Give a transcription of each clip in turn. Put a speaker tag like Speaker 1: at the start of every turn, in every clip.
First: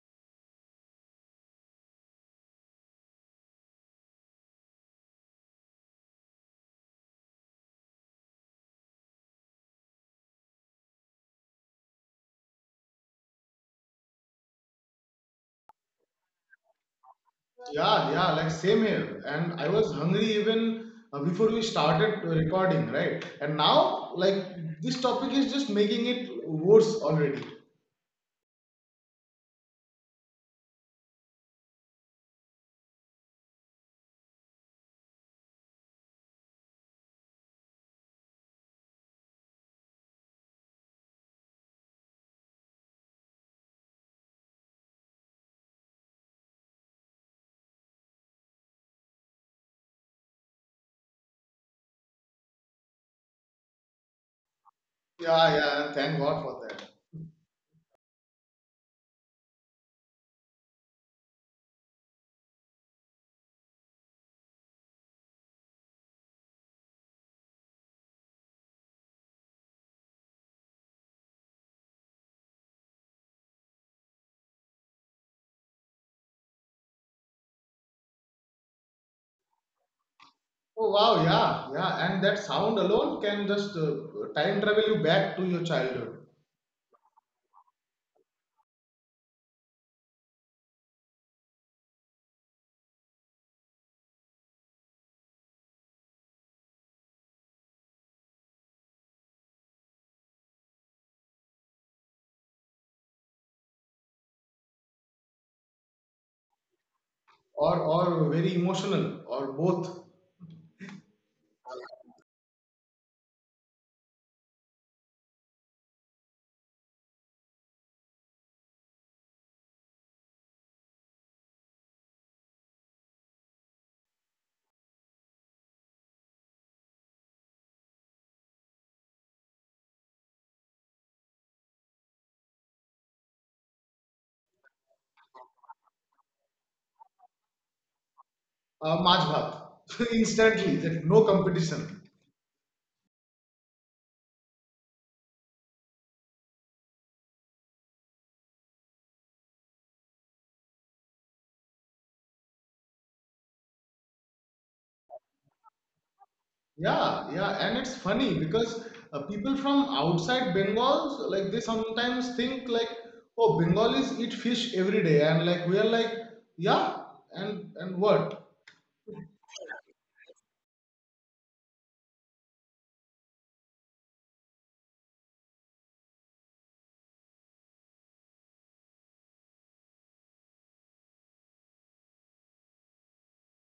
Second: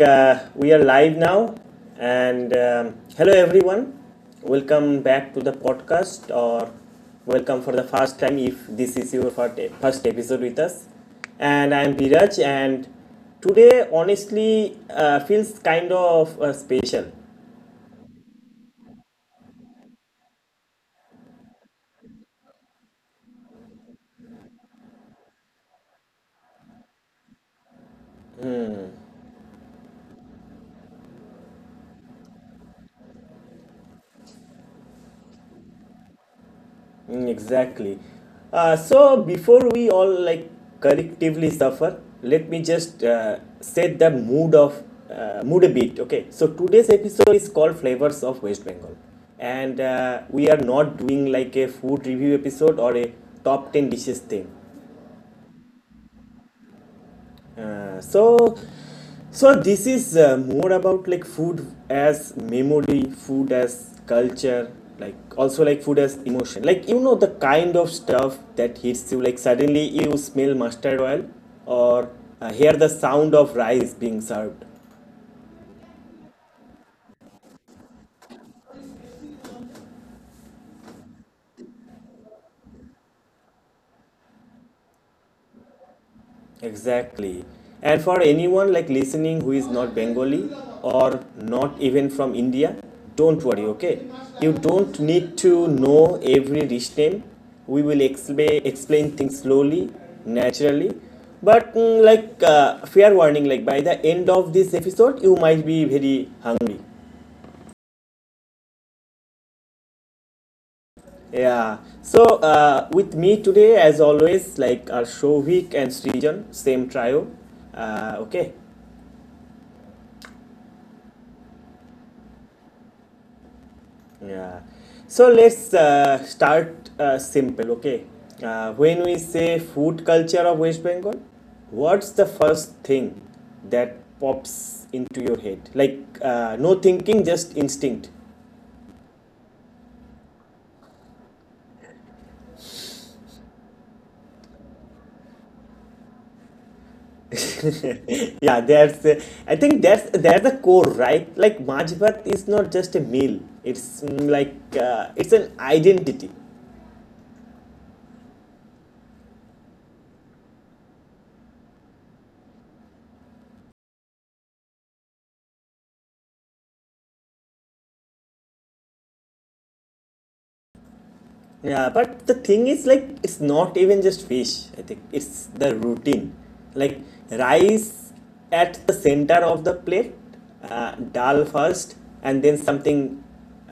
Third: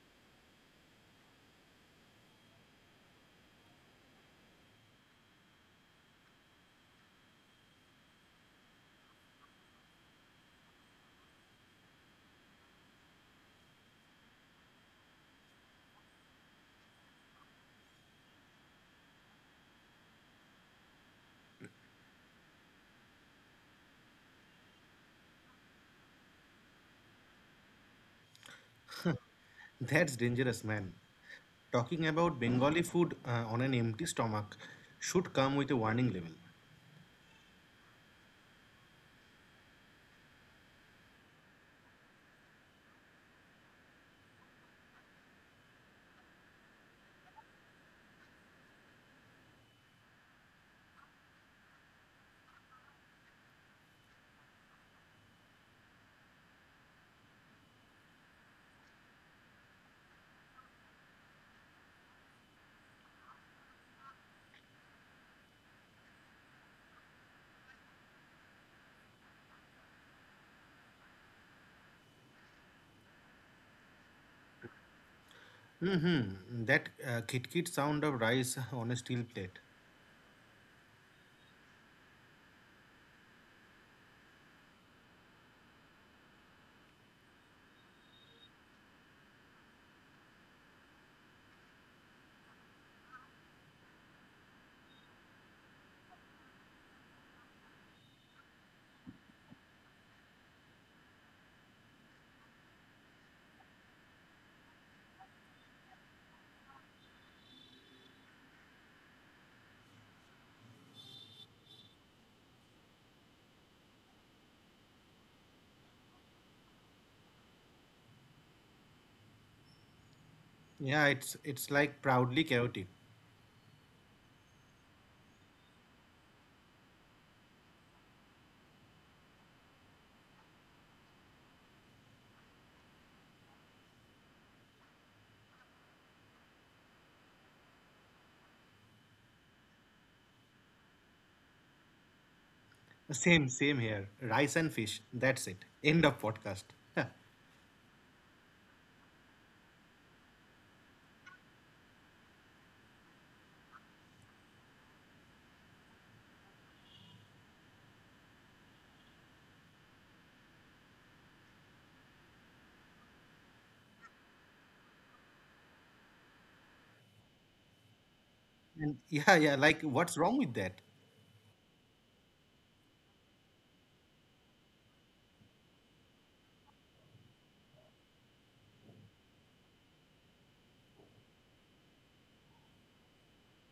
Speaker 1: we are live now. And Hello, everyone. Welcome back to the podcast, or welcome for the first time if this is your first episode with us. And I'm Viraj, and today honestly feels kind of special.
Speaker 2: Yeah, yeah, like same here. And I was hungry even before we started recording, right? And now, like, this topic is just making it worse already.
Speaker 3: That's dangerous, man. Talking about Bengali food on an empty stomach should come with a warning label.
Speaker 1: Mm, exactly. So before we all like collectively suffer, let me just set the mood a bit. Okay. So today's episode is called Flavors of West Bengal, and we are not doing like a food review episode or a top ten dishes thing.
Speaker 2: Yeah, yeah, thank God for that.
Speaker 1: Uh, so so this is more about like food as memory, food as culture, like also like food as emotion, like you know the kind of stuff that hits you, like suddenly you smell mustard oil or hear the sound of rice being served.
Speaker 3: Mm-hmm. That kit sound of rice on a steel plate.
Speaker 2: Oh, wow, yeah, yeah. And that sound alone can just time travel you back to your childhood.
Speaker 1: Exactly. And for anyone like listening who is not Bengali or not even from India, don't worry, okay? You don't need to know every dish name. We will explain things slowly, naturally. But mm, like fair warning, like by the end of this episode, you might be very hungry.
Speaker 2: Or very emotional or both.
Speaker 1: Yeah. So with me today, as always, like are Shovik and Srijan, same trio. Okay.
Speaker 3: Yeah, it's like proudly chaotic.
Speaker 1: Yeah. So let's start simple, okay? When we say food culture of West Bengal, what's the first thing that pops into your head? Like no thinking, just instinct.
Speaker 2: Majh Bhat. Instantly, that no competition.
Speaker 3: Same, same here. Rice and fish. That's it. End of podcast. And
Speaker 1: Yeah, that's. I think that's the core, right? Like Majbat is not just a meal. It's mm, like it's an identity.
Speaker 2: Yeah, yeah, and it's funny because people from outside Bengal, like they sometimes think like, oh, Bengalis eat fish every day, and like we are like, yeah, and what?
Speaker 3: yeah, yeah, like what's wrong with that?
Speaker 1: Yeah, but the thing is, like, it's not even just fish, I think. It's the routine. Like, rice at the center of the plate, dal first, and then something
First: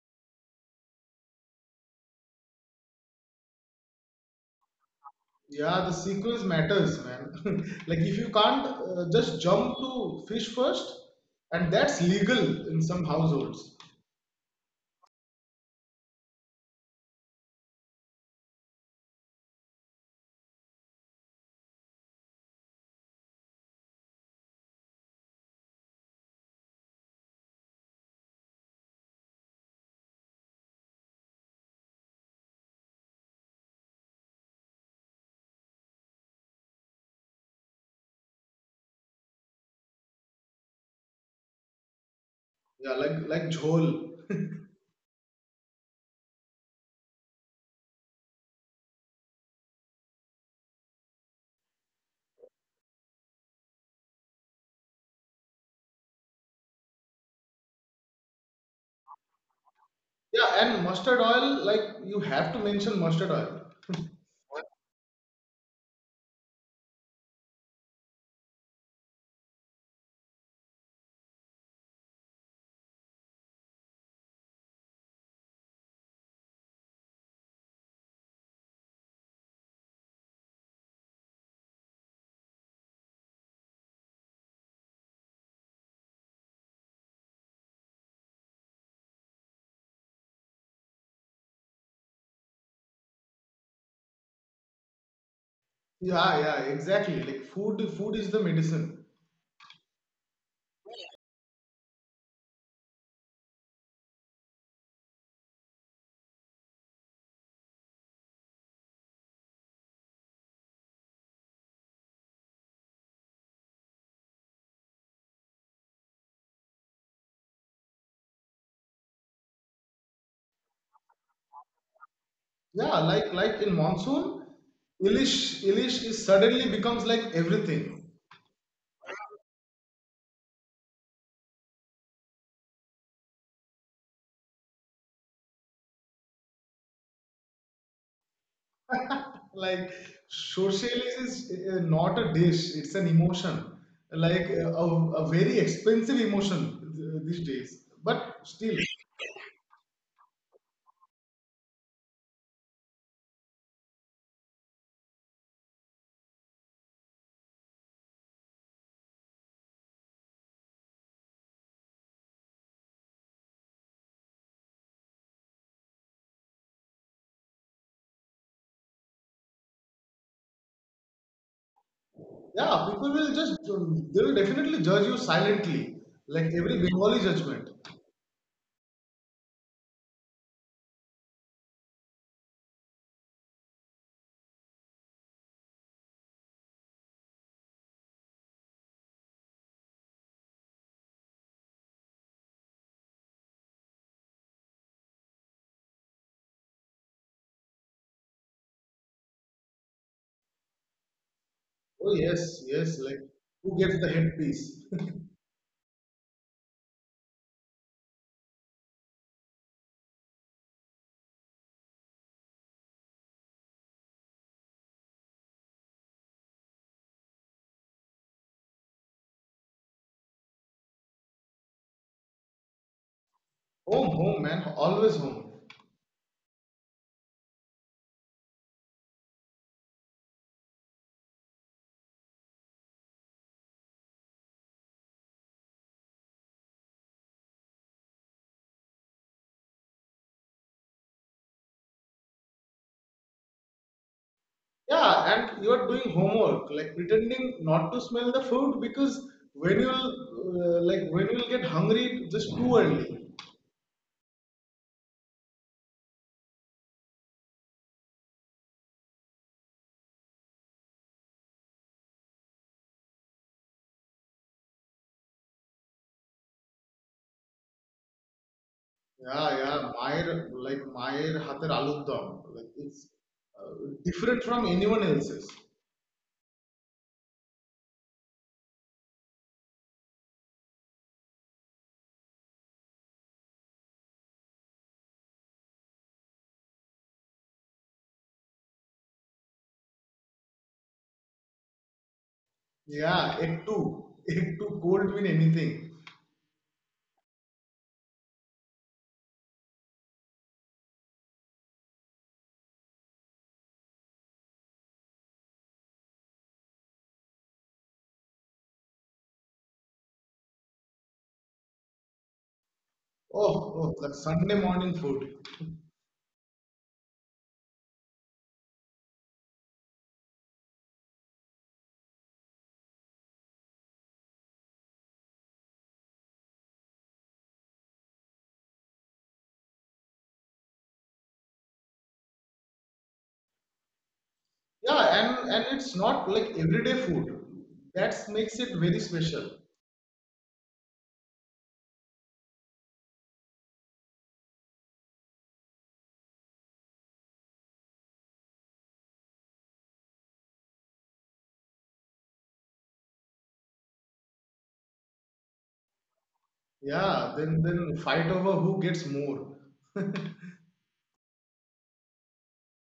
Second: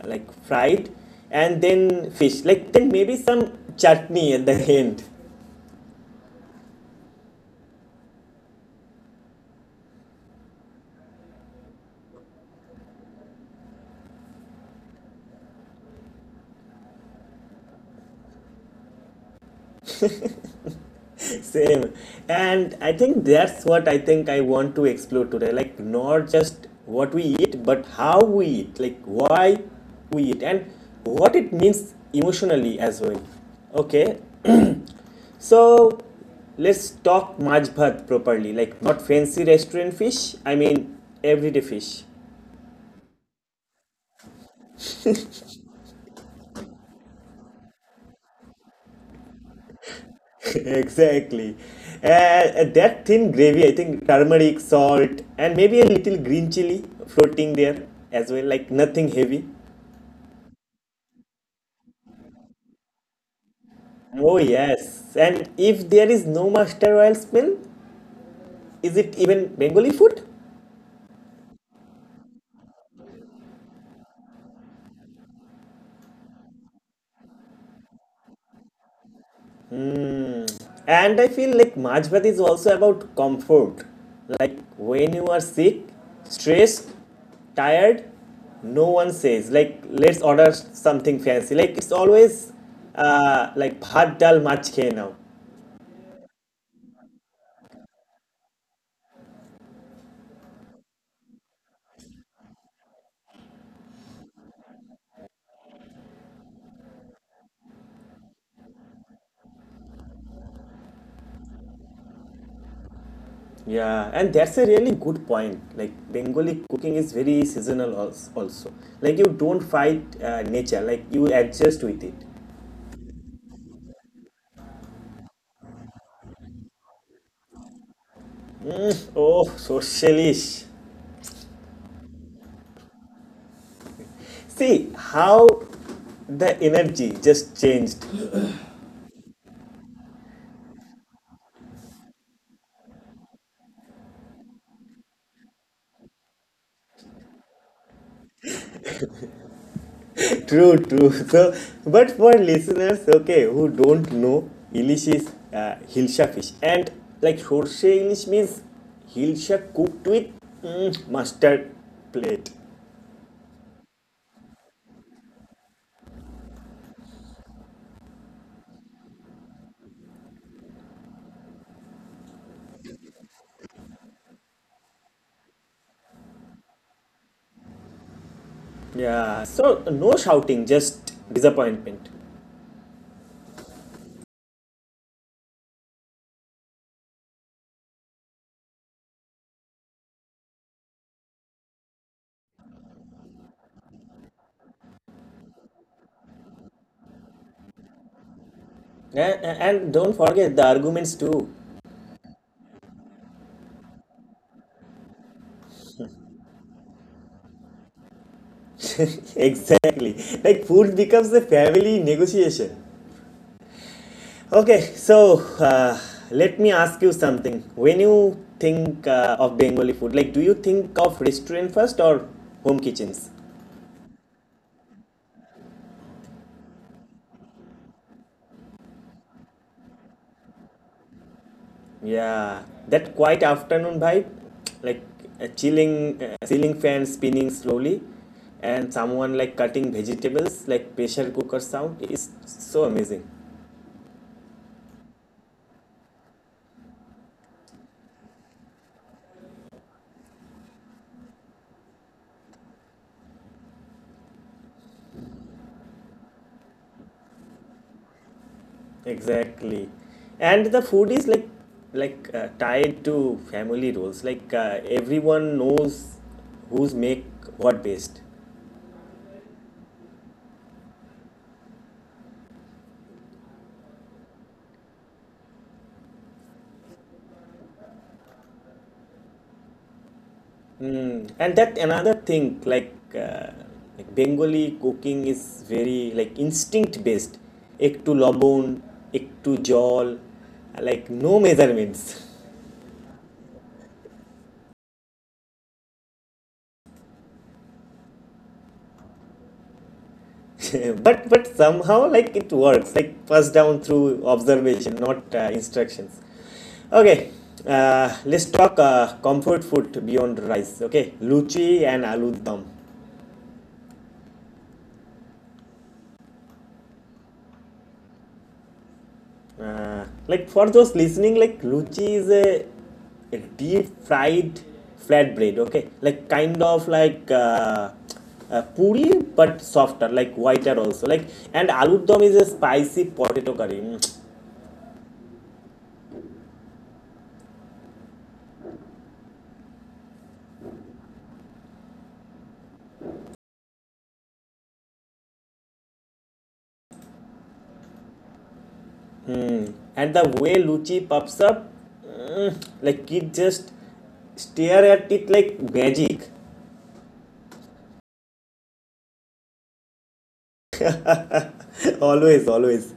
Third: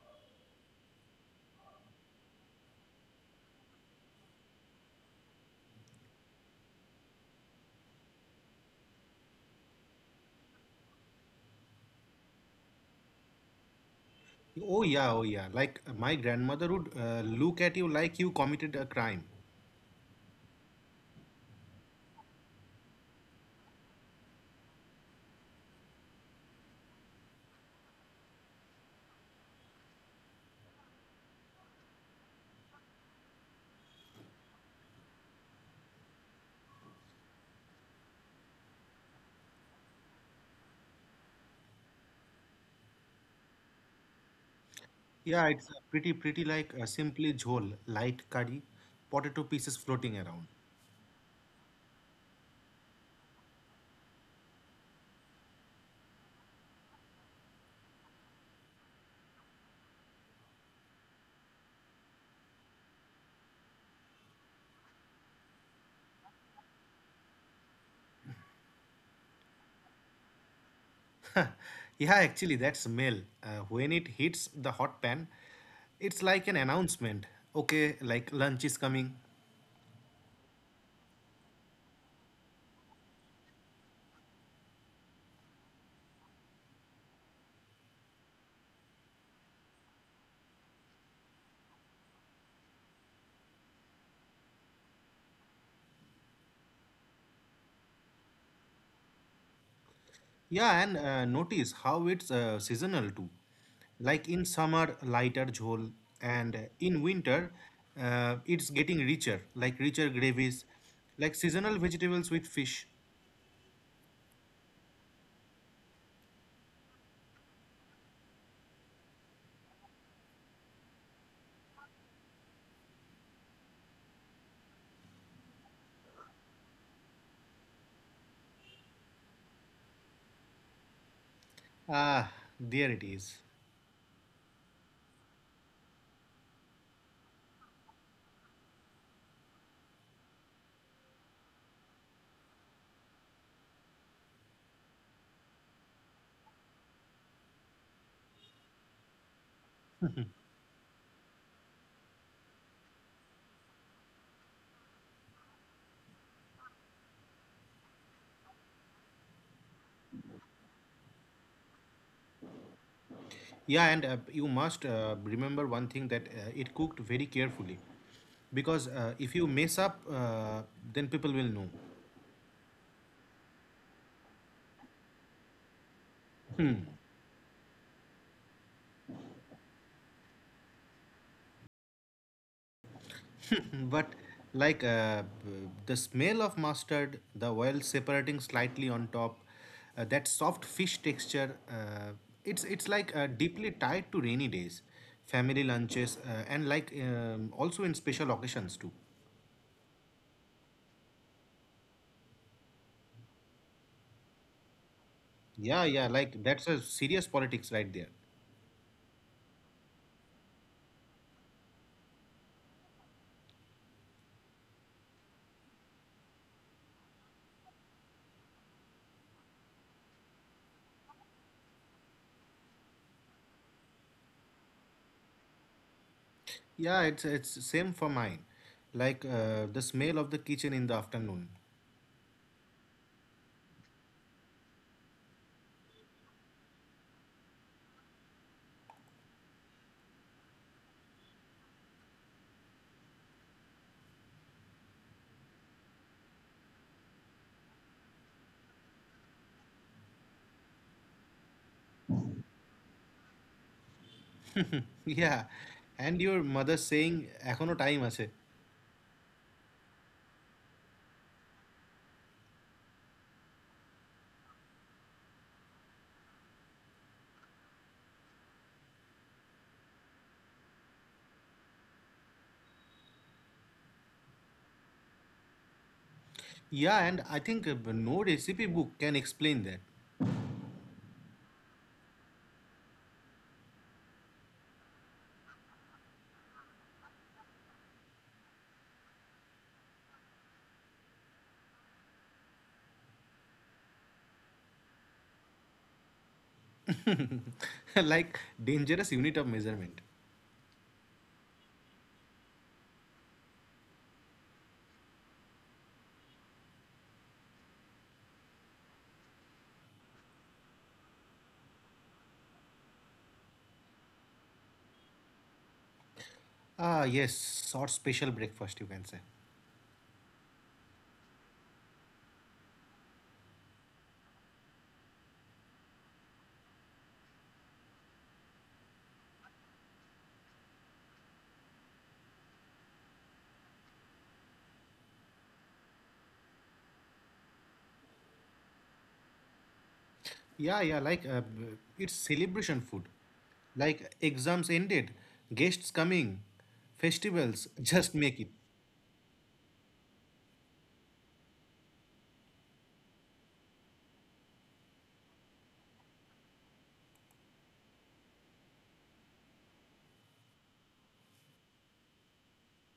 Speaker 1: like fried, and then fish. Like, then maybe some chutney at the end.
Speaker 2: Yeah, the sequence matters, man. Like if you can't just jump to fish first, and that's legal in some households.
Speaker 3: Oh yeah, oh yeah. Like my grandmother would look at you like you committed a crime.
Speaker 1: Same. And I think that's what I think I want to explore today. Like, not just what we eat, but how we eat, like, why we eat, and what it means emotionally as well. Okay, so let's talk Maj Bhat properly, like, not fancy restaurant fish, I mean, everyday fish.
Speaker 2: Yeah, like jhol.
Speaker 3: Yeah, it's pretty like simply jhol, light curry, potato pieces floating around.
Speaker 1: Exactly. That thin gravy, I think turmeric, salt, and maybe a little green chili floating there as well, like nothing heavy.
Speaker 2: Yeah, and mustard oil, like you have to mention mustard oil.
Speaker 1: Oh, yes. And if there is no Master Royal smell, is it even Bengali food?
Speaker 3: Yeah, actually, that smell, when it hits the hot pan, it's like an announcement. Okay, like lunch is coming.
Speaker 1: And I feel like Maaj Bhat is also about comfort. Like when you are sick, stressed, tired, no one says, like, let's order something fancy. Like, it's always like bhat dal mach khe now.
Speaker 2: Yeah, yeah, exactly. Like food is the medicine.
Speaker 3: Yeah, and notice how it's seasonal too. Like in summer, lighter jhol, and in winter, it's getting richer, like richer gravies, like seasonal vegetables with fish.
Speaker 1: Yeah, and that's a really good point. Like Bengali cooking is very seasonal, also. Like you don't fight nature, like you adjust with it.
Speaker 2: Yeah, like in monsoon, Ilish is suddenly becomes like everything.
Speaker 1: Oh, socialist.
Speaker 3: Ah, there it is.
Speaker 1: See how the energy just changed.
Speaker 2: Like social is not a dish; it's an emotion, like a very expensive emotion these days. But still,
Speaker 1: True, true. So, but for listeners, okay, who don't know, Ilish is Hilsha fish. And like Sorse Ilish means hilsa cooked with mm, mustard plate.
Speaker 3: Yeah, and you must remember one thing that it cooked very carefully. Because if you mess up, then people will know.
Speaker 2: yeah, people will just they will definitely judge you silently, like every Bengali judgment.
Speaker 1: Yeah, so no shouting, just disappointment.
Speaker 3: But like the smell of mustard, the oil separating slightly on top, that soft fish texture, it's like deeply tied to rainy days, family lunches, and like also in special occasions too.
Speaker 1: And don't forget the arguments too.
Speaker 2: Oh yes, yes, like who gets the headpiece?
Speaker 3: Yeah, yeah, like that's a serious politics right there.
Speaker 1: Exactly. Like food becomes a family negotiation. Okay, so let me ask you something. When you think of Bengali food, like do you think of restaurant first or home kitchens?
Speaker 2: Home, home, man, always home.
Speaker 3: Yeah, it's same for mine. Like the smell of the kitchen in the afternoon.
Speaker 1: Yeah, that quiet afternoon vibe, like a chilling ceiling fan spinning slowly, and someone like cutting vegetables, like pressure cooker sound is so amazing.
Speaker 2: Yeah, and you are doing homework, like pretending not to smell the food because when you'll get hungry just too early.
Speaker 3: Yeah, and your mother saying এখনো time আছে.
Speaker 1: Exactly. And the food is like tied to family roles. Like everyone knows who's make what best.
Speaker 2: Yeah, yeah, Mayer hater aloo dum, like it's different from anyone else's.
Speaker 3: Yeah, and I think no recipe book can explain that.
Speaker 1: Mm. And that another thing like Bengali cooking is very like instinct based. Ek to lobon, ek to jol, like no measurements.
Speaker 2: Yeah, egg too, egg too cold mean anything.
Speaker 3: Like dangerous unit of measurement.
Speaker 1: But somehow like it works, like passed down through observation, not instructions. Okay, let's talk comfort food beyond rice, okay? Luchi and aloo dum.
Speaker 2: Oh, oh, like Sunday morning food.
Speaker 3: Ah, yes, sort special breakfast you can say.
Speaker 1: uh, like for those listening, like luchi is a deep fried flatbread, okay, like kind of like puri, but softer, like whiter also, like. And aloo dum is a spicy potato curry. Mm.
Speaker 2: Yeah, and it's not like everyday food. That makes it very special.
Speaker 3: Yeah, yeah, like it's celebration food. Like exams ended, guests coming, festivals, just make it.
Speaker 1: And the way Luchi pops up, mm, like kid just stare at it like magic.
Speaker 2: Yeah, then fight over who gets more.
Speaker 1: Always, always.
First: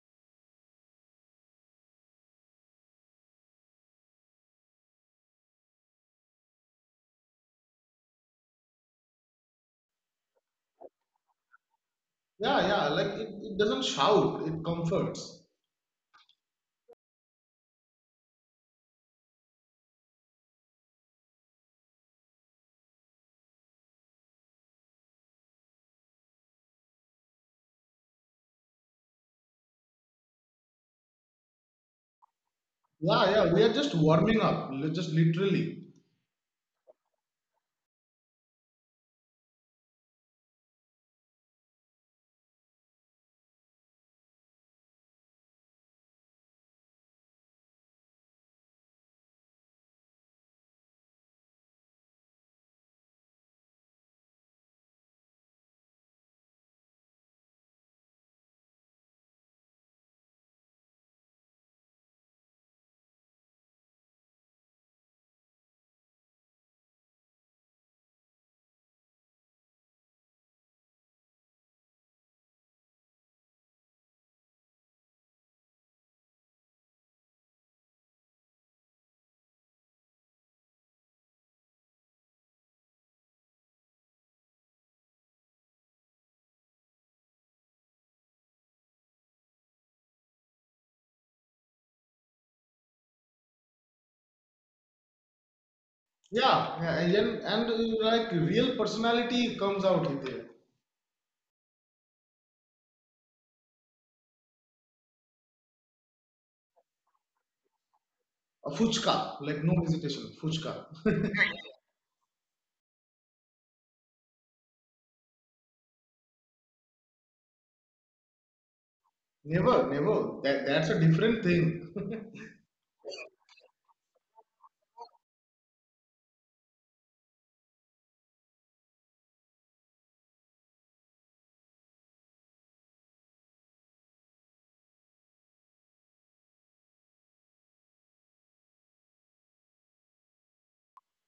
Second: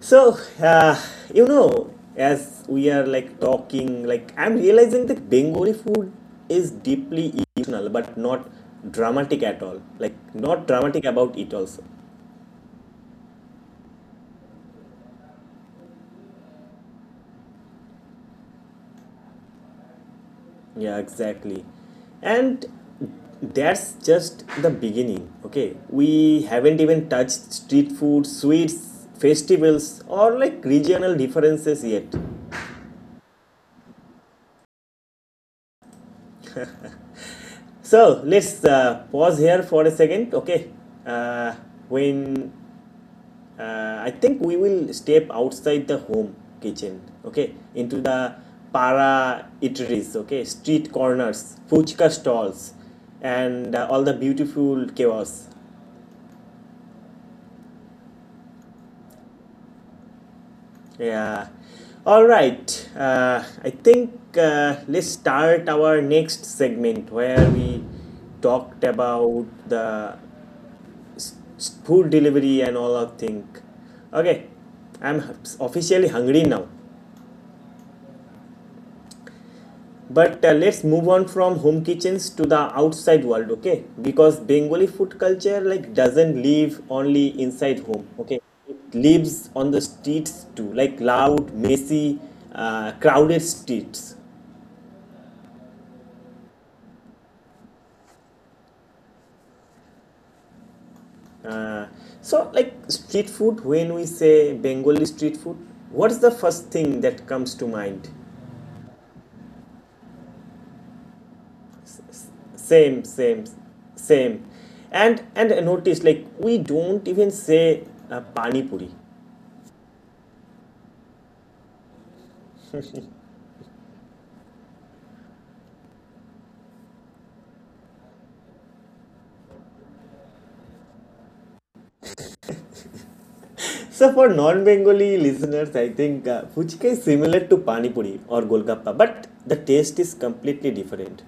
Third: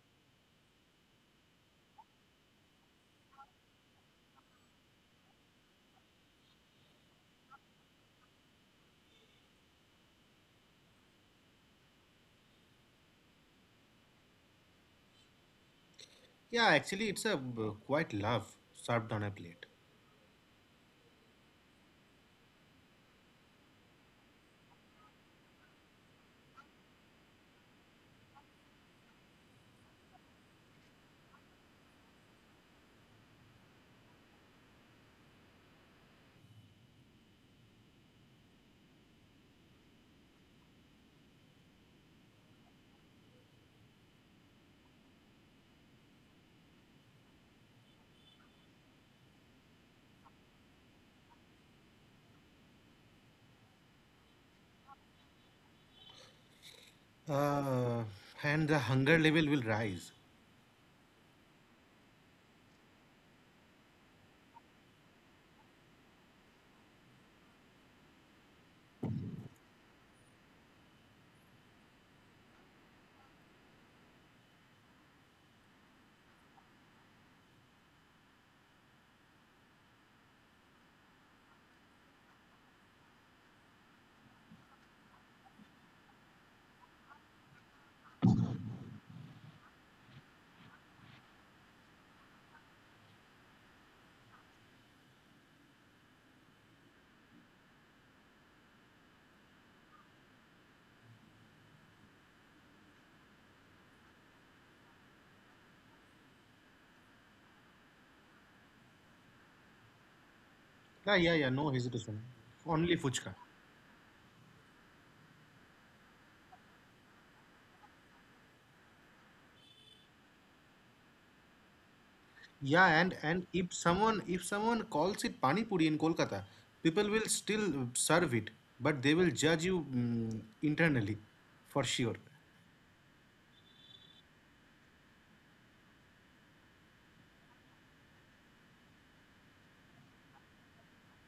Speaker 1: So, uh, you know, as we are like talking, like I'm realizing that Bengali food is deeply emotional, but not dramatic at all. Like not dramatic about it also.
Speaker 2: Yeah, yeah, like it doesn't shout, it comforts.
Speaker 3: Yeah, actually, it's a quite love served on a plate.
Speaker 1: Yeah, exactly. And that's just the beginning, okay? We haven't even touched street food, sweets, festivals, or like regional differences yet.
Speaker 2: Yeah, yeah, we are just warming up, just literally.
Speaker 1: So let's pause here for a second, okay? Uh, when I think we will step outside the home kitchen, okay? Into the para eateries, okay? Street corners, fuchka stalls, and all the beautiful chaos.
Speaker 3: Uh, and the hunger level will rise.
Speaker 1: Yeah. All right. I think let's start our next segment where we talked about the food delivery and all of thing. Okay, I'm officially hungry now. But let's move on from home kitchens to the outside world, okay? Because Bengali food culture like doesn't live only inside home, okay? It lives on the streets too, like loud, messy, crowded streets.
Speaker 2: Yeah, yeah, and, like real personality comes out in there.
Speaker 1: Uh, so, like street food, when we say Bengali street food, what's the first thing that comes to mind?
Speaker 2: A fuchka, like no hesitation, fuchka.
Speaker 3: Yeah, yeah, yeah. No hesitation. Only
Speaker 1: Same,
Speaker 3: fuchka.
Speaker 1: same, same. And notice, like we don't even say pani puri.
Speaker 2: Never, never. That, that's a different thing.
Speaker 3: Yeah, and if someone calls it pani puri in Kolkata, people will still serve it, but they will judge you internally, for sure.
Speaker 1: So for non-Bengali listeners, I think fuchka is similar to pani puri or golgappa, but the taste is completely different.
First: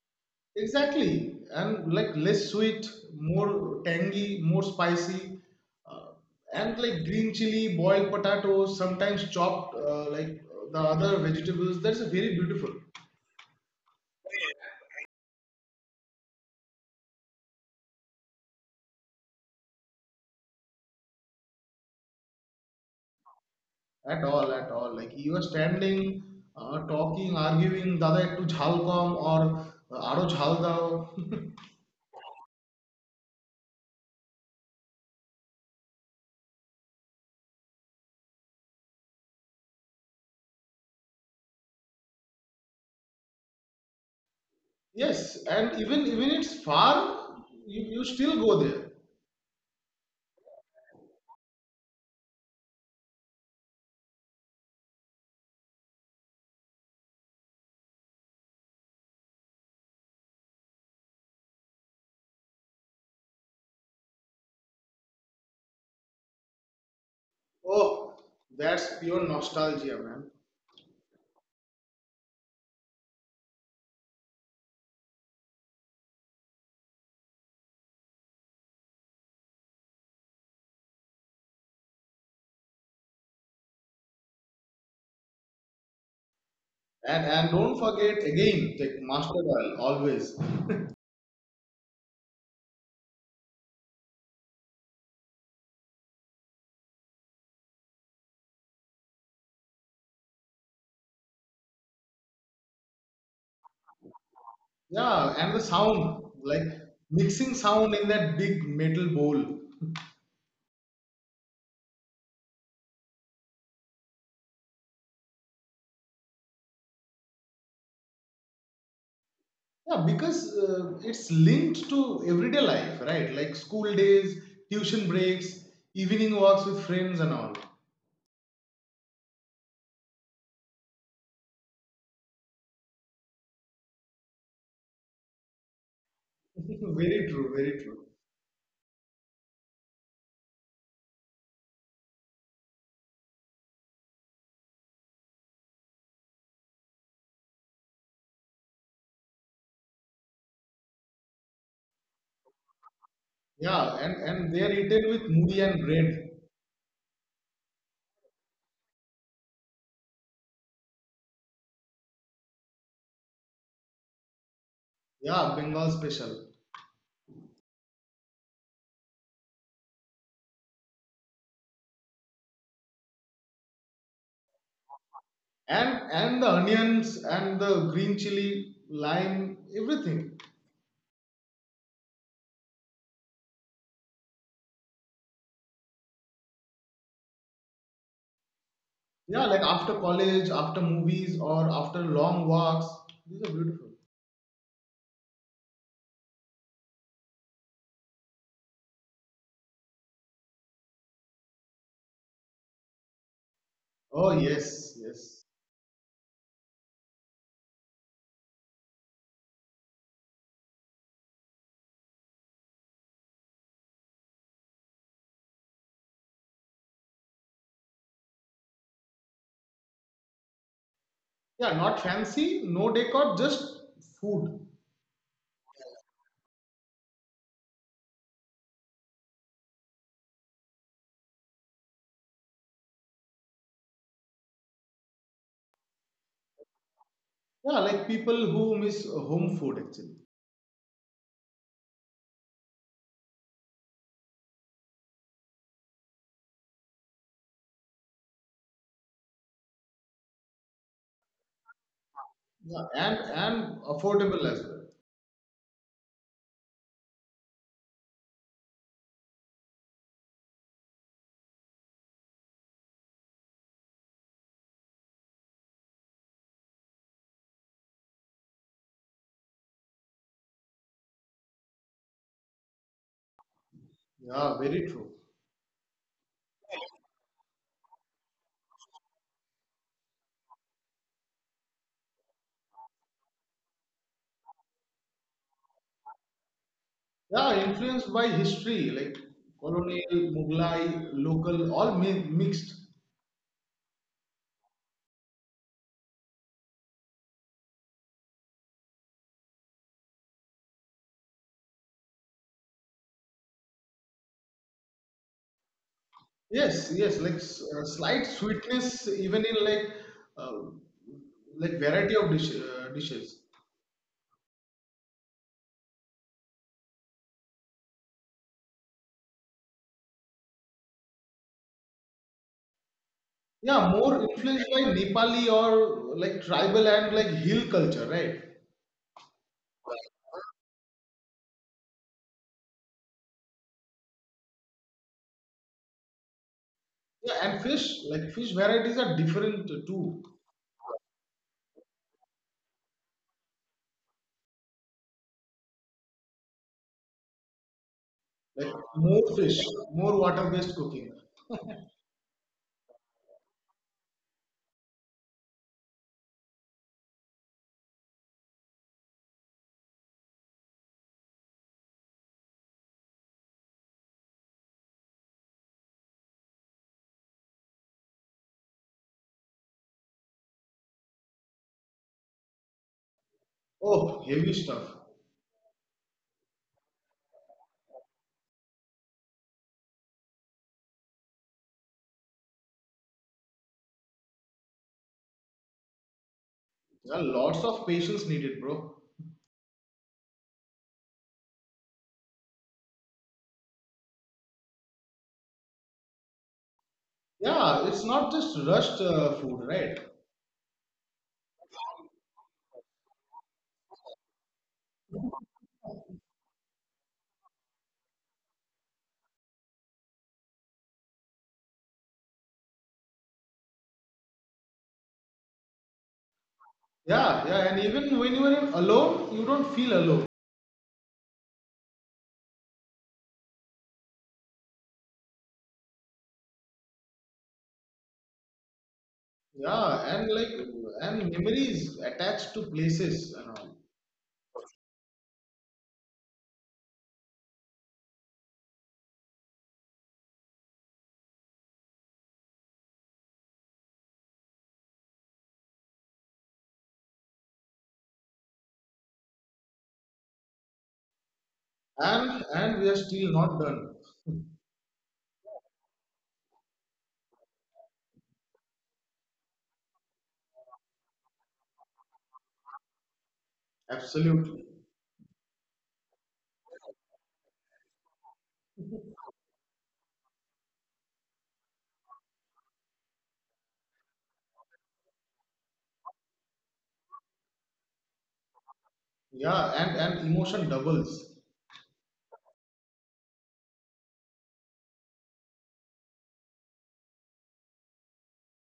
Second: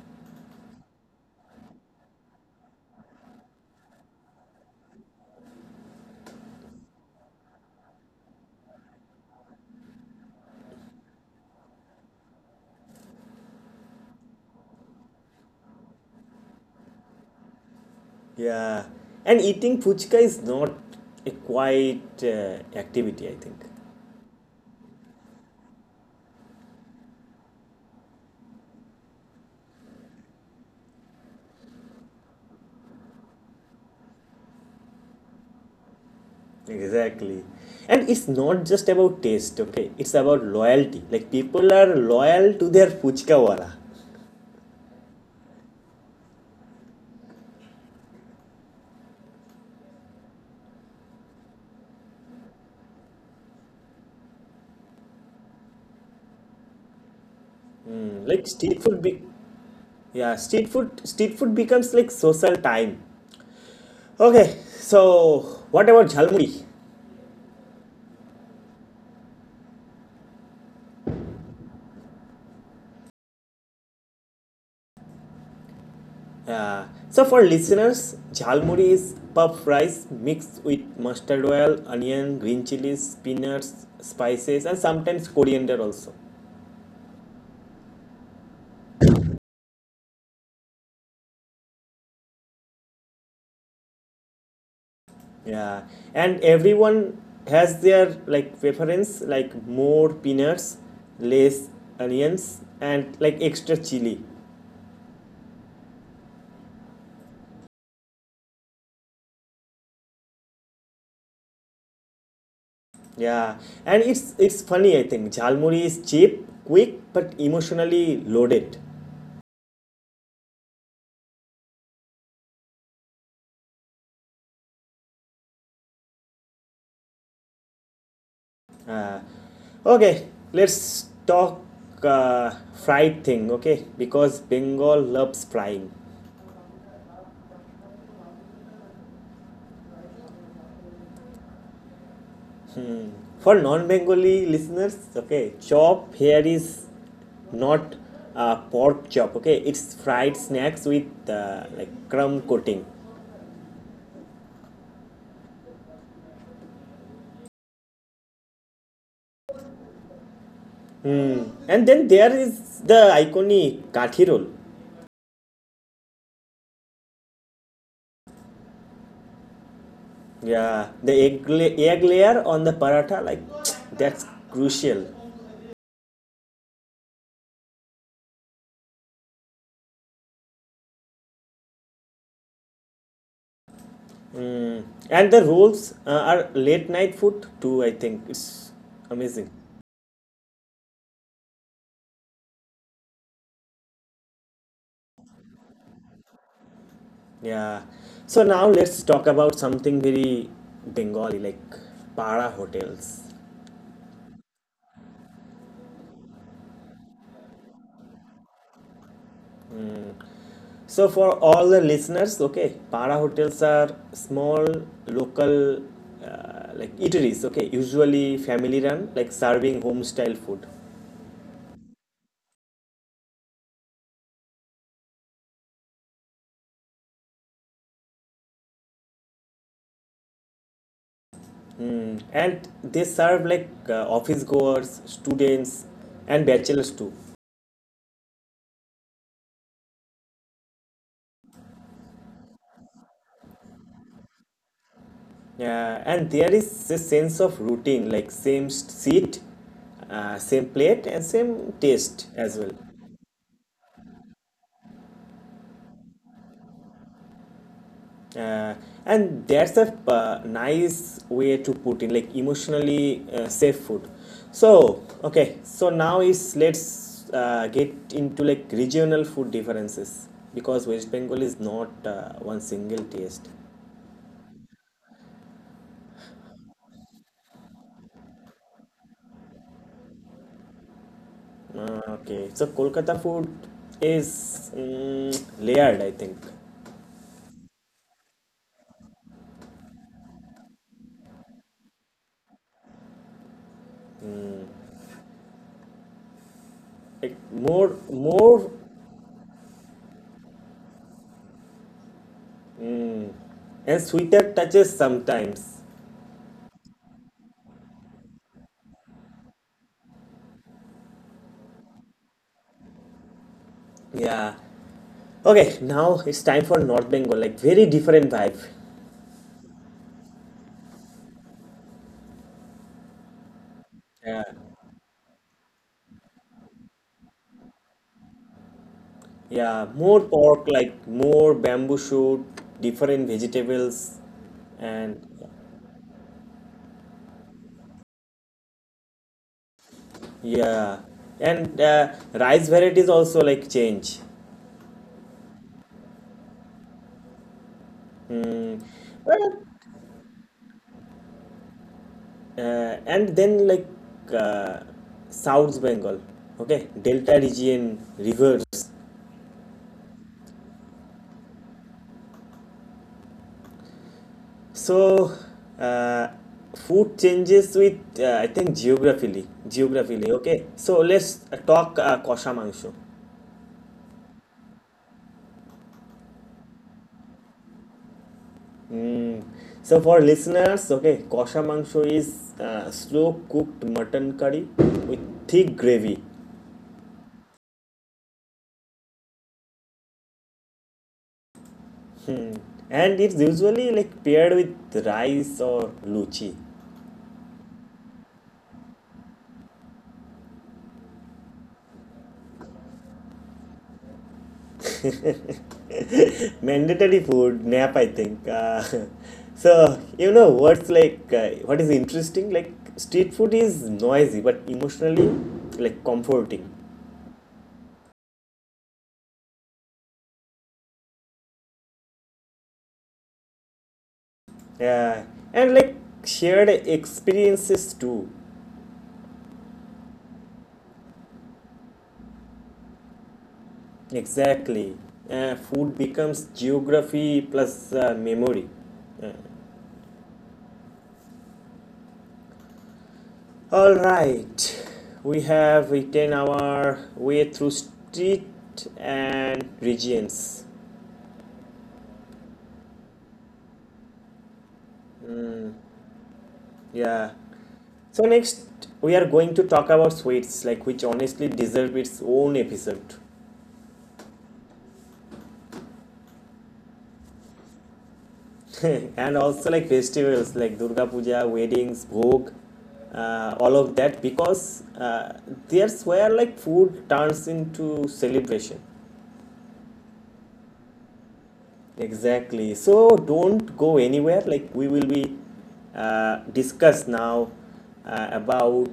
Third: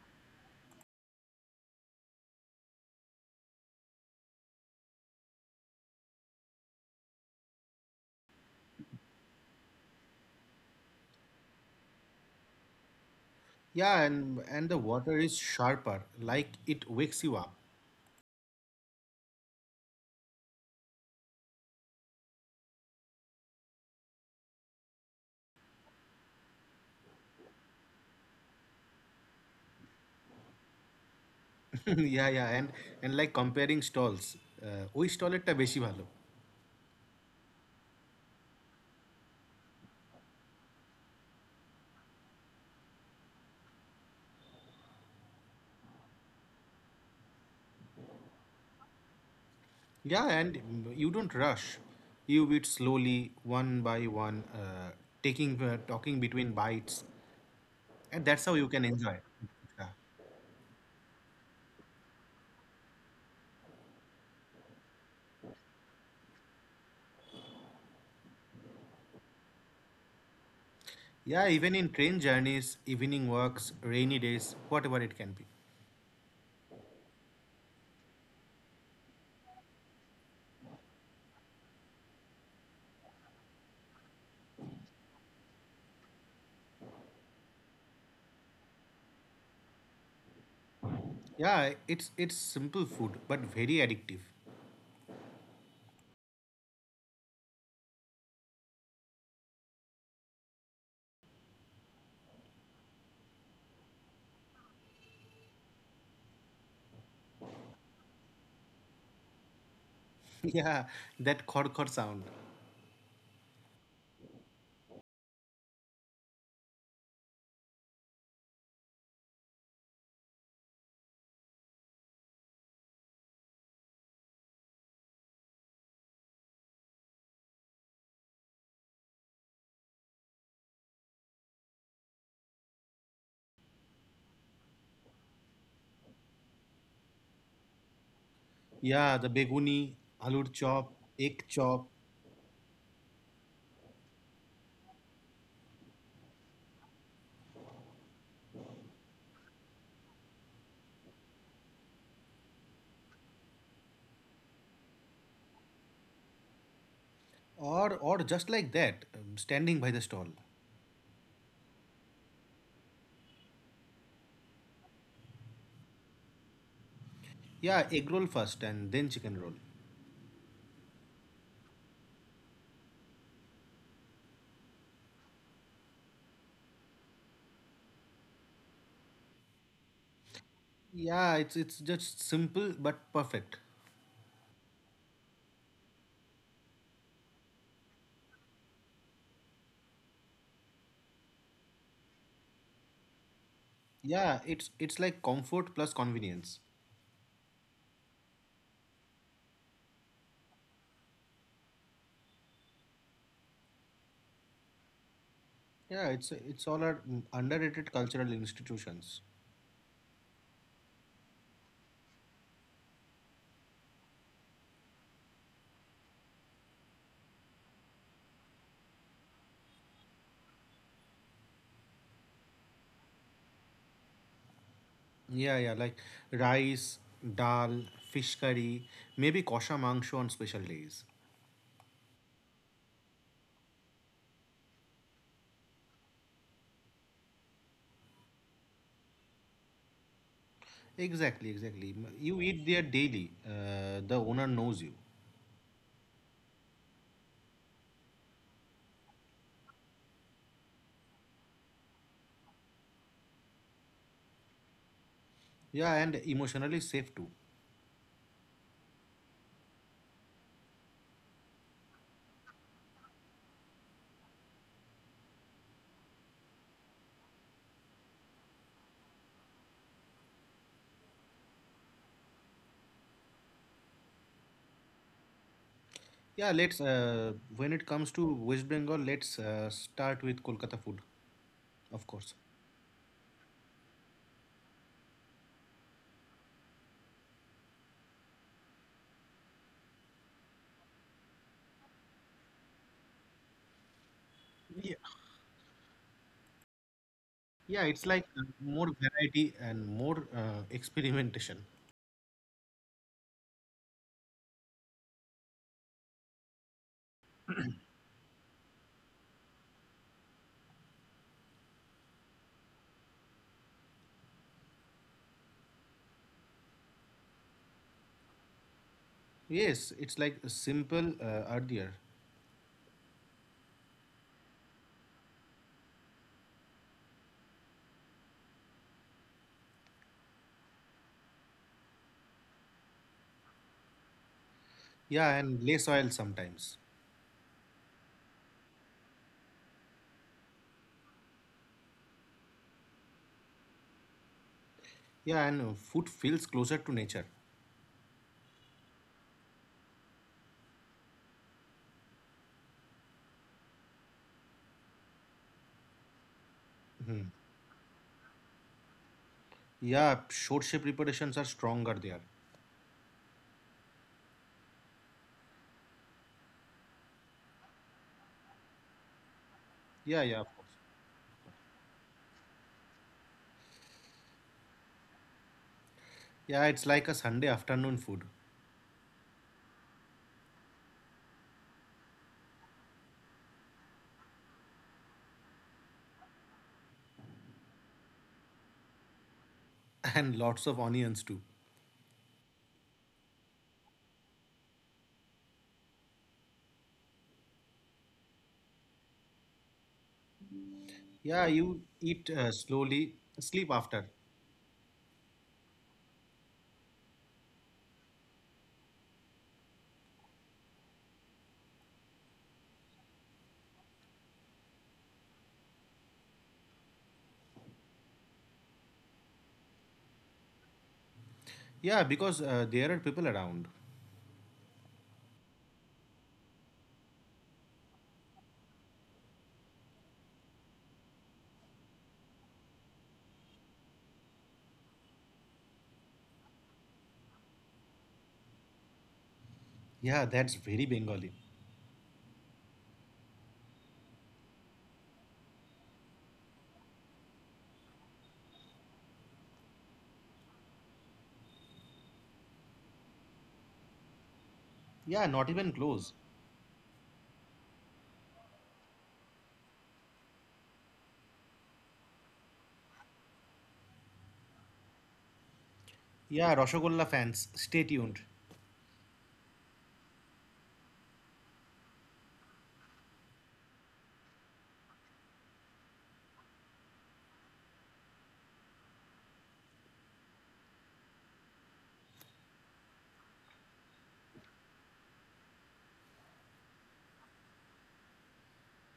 Speaker 2: Exactly, and like less sweet, more tangy, more spicy, uh, and like green chili, boiled potatoes, sometimes chopped like the other vegetables. That's a very beautiful.
Speaker 3: Yeah, and the water is sharper, like it wakes you up.
Speaker 1: Yeah, and eating fuchka is not a quiet activity, I think.
Speaker 2: At all, at all. Like you are standing, talking, arguing, dada ektu jhal kom or aro jhal dao.
Speaker 3: Yeah, yeah, and like comparing stalls, ওই স্টলেরটা বেশি ভালো.
Speaker 1: Exactly. And it's not just about taste, okay? It's about loyalty. Like people are loyal to their puchka wala.
Speaker 2: Yes, and even it's far, you still go there.
Speaker 3: Yeah, and you don't rush. You eat slowly, one by one, taking talking between bites, and
Speaker 1: Mm,
Speaker 3: that's
Speaker 1: like
Speaker 3: how you can enjoy. Yeah.
Speaker 1: yeah, street food becomes like social time. Okay, so what about Jhalmuri?
Speaker 2: Oh, that's pure nostalgia, man.
Speaker 3: Yeah, even in train journeys, evening walks, rainy days, whatever it can be.
Speaker 1: Yeah. So for listeners, Jhalmuri is puff rice mixed with mustard oil, onion, green chilies, peanuts, spices, and sometimes coriander also.
Speaker 2: And don't forget again, like master oil always.
Speaker 3: Yeah, it's simple food but very addictive.
Speaker 1: Yeah, and everyone has their like preference, like more peanuts, less onions, and like extra chili.
Speaker 2: Yeah, and the sound, like mixing sound in that big metal bowl.
Speaker 3: Yeah, that khor khor sound.
Speaker 1: Yeah, and it's funny I think. Jhalmuri is cheap, quick, but emotionally loaded.
Speaker 2: Yeah, because it's linked to everyday life, right? Like school days, tuition breaks, evening walks with friends, and all.
Speaker 1: Uh, okay, let's talk uh, fried thing. Okay, because Bengal loves frying.
Speaker 2: Very true, very true.
Speaker 3: Yeah, the beguni, alur chop, egg chop,
Speaker 1: For non Bengali listeners, okay, chop here is not pork chop, okay, it's fried snacks with like crumb coating.
Speaker 2: Yeah, and they are eaten with moody and bread.
Speaker 3: or just like that, standing by the stall.
Speaker 1: And then there is the iconic kathi roll.
Speaker 2: Yeah, Bengal special.
Speaker 3: Yeah, egg roll first and then chicken roll.
Speaker 1: Yeah, the egg layer on the paratha, like that's crucial.
Speaker 2: And the onions and the green chili, lime, everything.
Speaker 3: Yeah, it's just simple but perfect.
Speaker 1: And the rolls are late night food too, I think. It's
Speaker 2: Yeah,
Speaker 1: amazing.
Speaker 2: like after college, after movies, or after long walks. These are beautiful.
Speaker 3: Yeah, it's like comfort plus convenience.
Speaker 1: Yeah. So now let's talk about something very Bengali, like para hotels.
Speaker 2: Oh yes, yes.
Speaker 3: Yeah, it's all our underrated cultural institutions.
Speaker 1: So for all the listeners, okay, para hotels are small local like eateries, okay, usually family run, like serving home style food,
Speaker 2: Yeah, not fancy, no decor, just food.
Speaker 3: Yeah, yeah, like rice, dal, fish curry, maybe kosha mangsho on special days.
Speaker 1: and they serve like office goers, students, and bachelors too.
Speaker 2: Yeah, like people who miss home food actually.
Speaker 3: Exactly, exactly. You eat there daily. The owner knows you.
Speaker 1: And there is a sense of routine, like same seat, same plate, and same taste as well.
Speaker 2: Yeah, and affordable as well.
Speaker 3: Yeah, and emotionally safe too.
Speaker 1: Uh, and that's a nice way to put in, like emotionally safe food. So okay, so now is let's get into like regional food differences, because West Bengal is not one single taste.
Speaker 2: Yeah, very true.
Speaker 3: Yeah, let's when it comes to West Bengal, let's start with Kolkata food, of course.
Speaker 1: Okay, so Kolkata food is mm, layered I think,
Speaker 2: Yeah, influenced by history, like colonial, Mughlai, local, all mixed.
Speaker 1: like
Speaker 3: Yeah,
Speaker 1: more
Speaker 3: it's like
Speaker 1: more
Speaker 3: more variety and more experimentation.
Speaker 1: and sweeter touches sometimes.
Speaker 2: Yes, yes, like slight sweetness even in uh, like variety of dishes.
Speaker 1: Yeah, okay, now it's time for North Bengal, like very different vibe.
Speaker 3: Yes, it's like a simple earthier.
Speaker 2: Yeah, more
Speaker 1: Yeah.
Speaker 2: influenced by Nepali or like tribal and like hill culture, right?
Speaker 1: Yeah, more pork, like more bamboo shoot, different vegetables, and
Speaker 3: Yeah, and less oil sometimes.
Speaker 2: Yeah, and fish, like fish varieties are different too.
Speaker 1: yeah, and rice varieties also like change.
Speaker 3: Yeah, and food feels closer to nature.
Speaker 2: Like more
Speaker 1: Well,
Speaker 2: fish, more water-based cooking.
Speaker 1: And then like uh, South Bengal, okay, Delta region, rivers.
Speaker 3: Yeah, short preparations are stronger there.
Speaker 1: So uh, food changes with I think
Speaker 3: Yeah,
Speaker 1: geographically.
Speaker 3: yeah, of
Speaker 1: Okay,
Speaker 3: course.
Speaker 1: so let's talk kosha mangsho.
Speaker 2: Oh, heavy stuff.
Speaker 3: Yeah, it's like a Sunday afternoon food.
Speaker 1: Mm. So for listeners, okay, kosha mangsho is slow cooked mutton curry with thick gravy,
Speaker 2: Yeah, lots of patience needed, bro.
Speaker 3: And lots of onions too.
Speaker 1: and it's usually like paired with rice or luchi.
Speaker 2: Yeah, it's not just rushed food, right?
Speaker 3: Yeah, you eat slowly, sleep after.
Speaker 1: Mandatory food nap, I think. So you know what's like what is interesting? Like street food is noisy but emotionally like comforting,
Speaker 2: Yeah, yeah, and even when you are in alone, you don't feel alone.
Speaker 3: Yeah, because there are people around.
Speaker 1: yeah, and like shared experiences too.
Speaker 2: Yeah, and like and memories attached to places and all.
Speaker 1: Exactly. Food becomes geography plus memory.
Speaker 3: Yeah, that's very Bengali.
Speaker 1: All right. We have eaten our way through street and regions.
Speaker 2: And we are still not done.
Speaker 3: Yeah, not even close.
Speaker 1: Yeah. So next we are going to talk about sweets, like which honestly deserve its own episode.
Speaker 2: Absolutely.
Speaker 3: Yeah, Rashogolla fans, stay tuned.
Speaker 1: And also like festivals like Durga Puja, weddings, Bhog, all of that, because there's where like food turns into celebration.
Speaker 2: Yeah, and emotion doubles.
Speaker 1: Exactly. So don't go anywhere. Like we will be discuss now about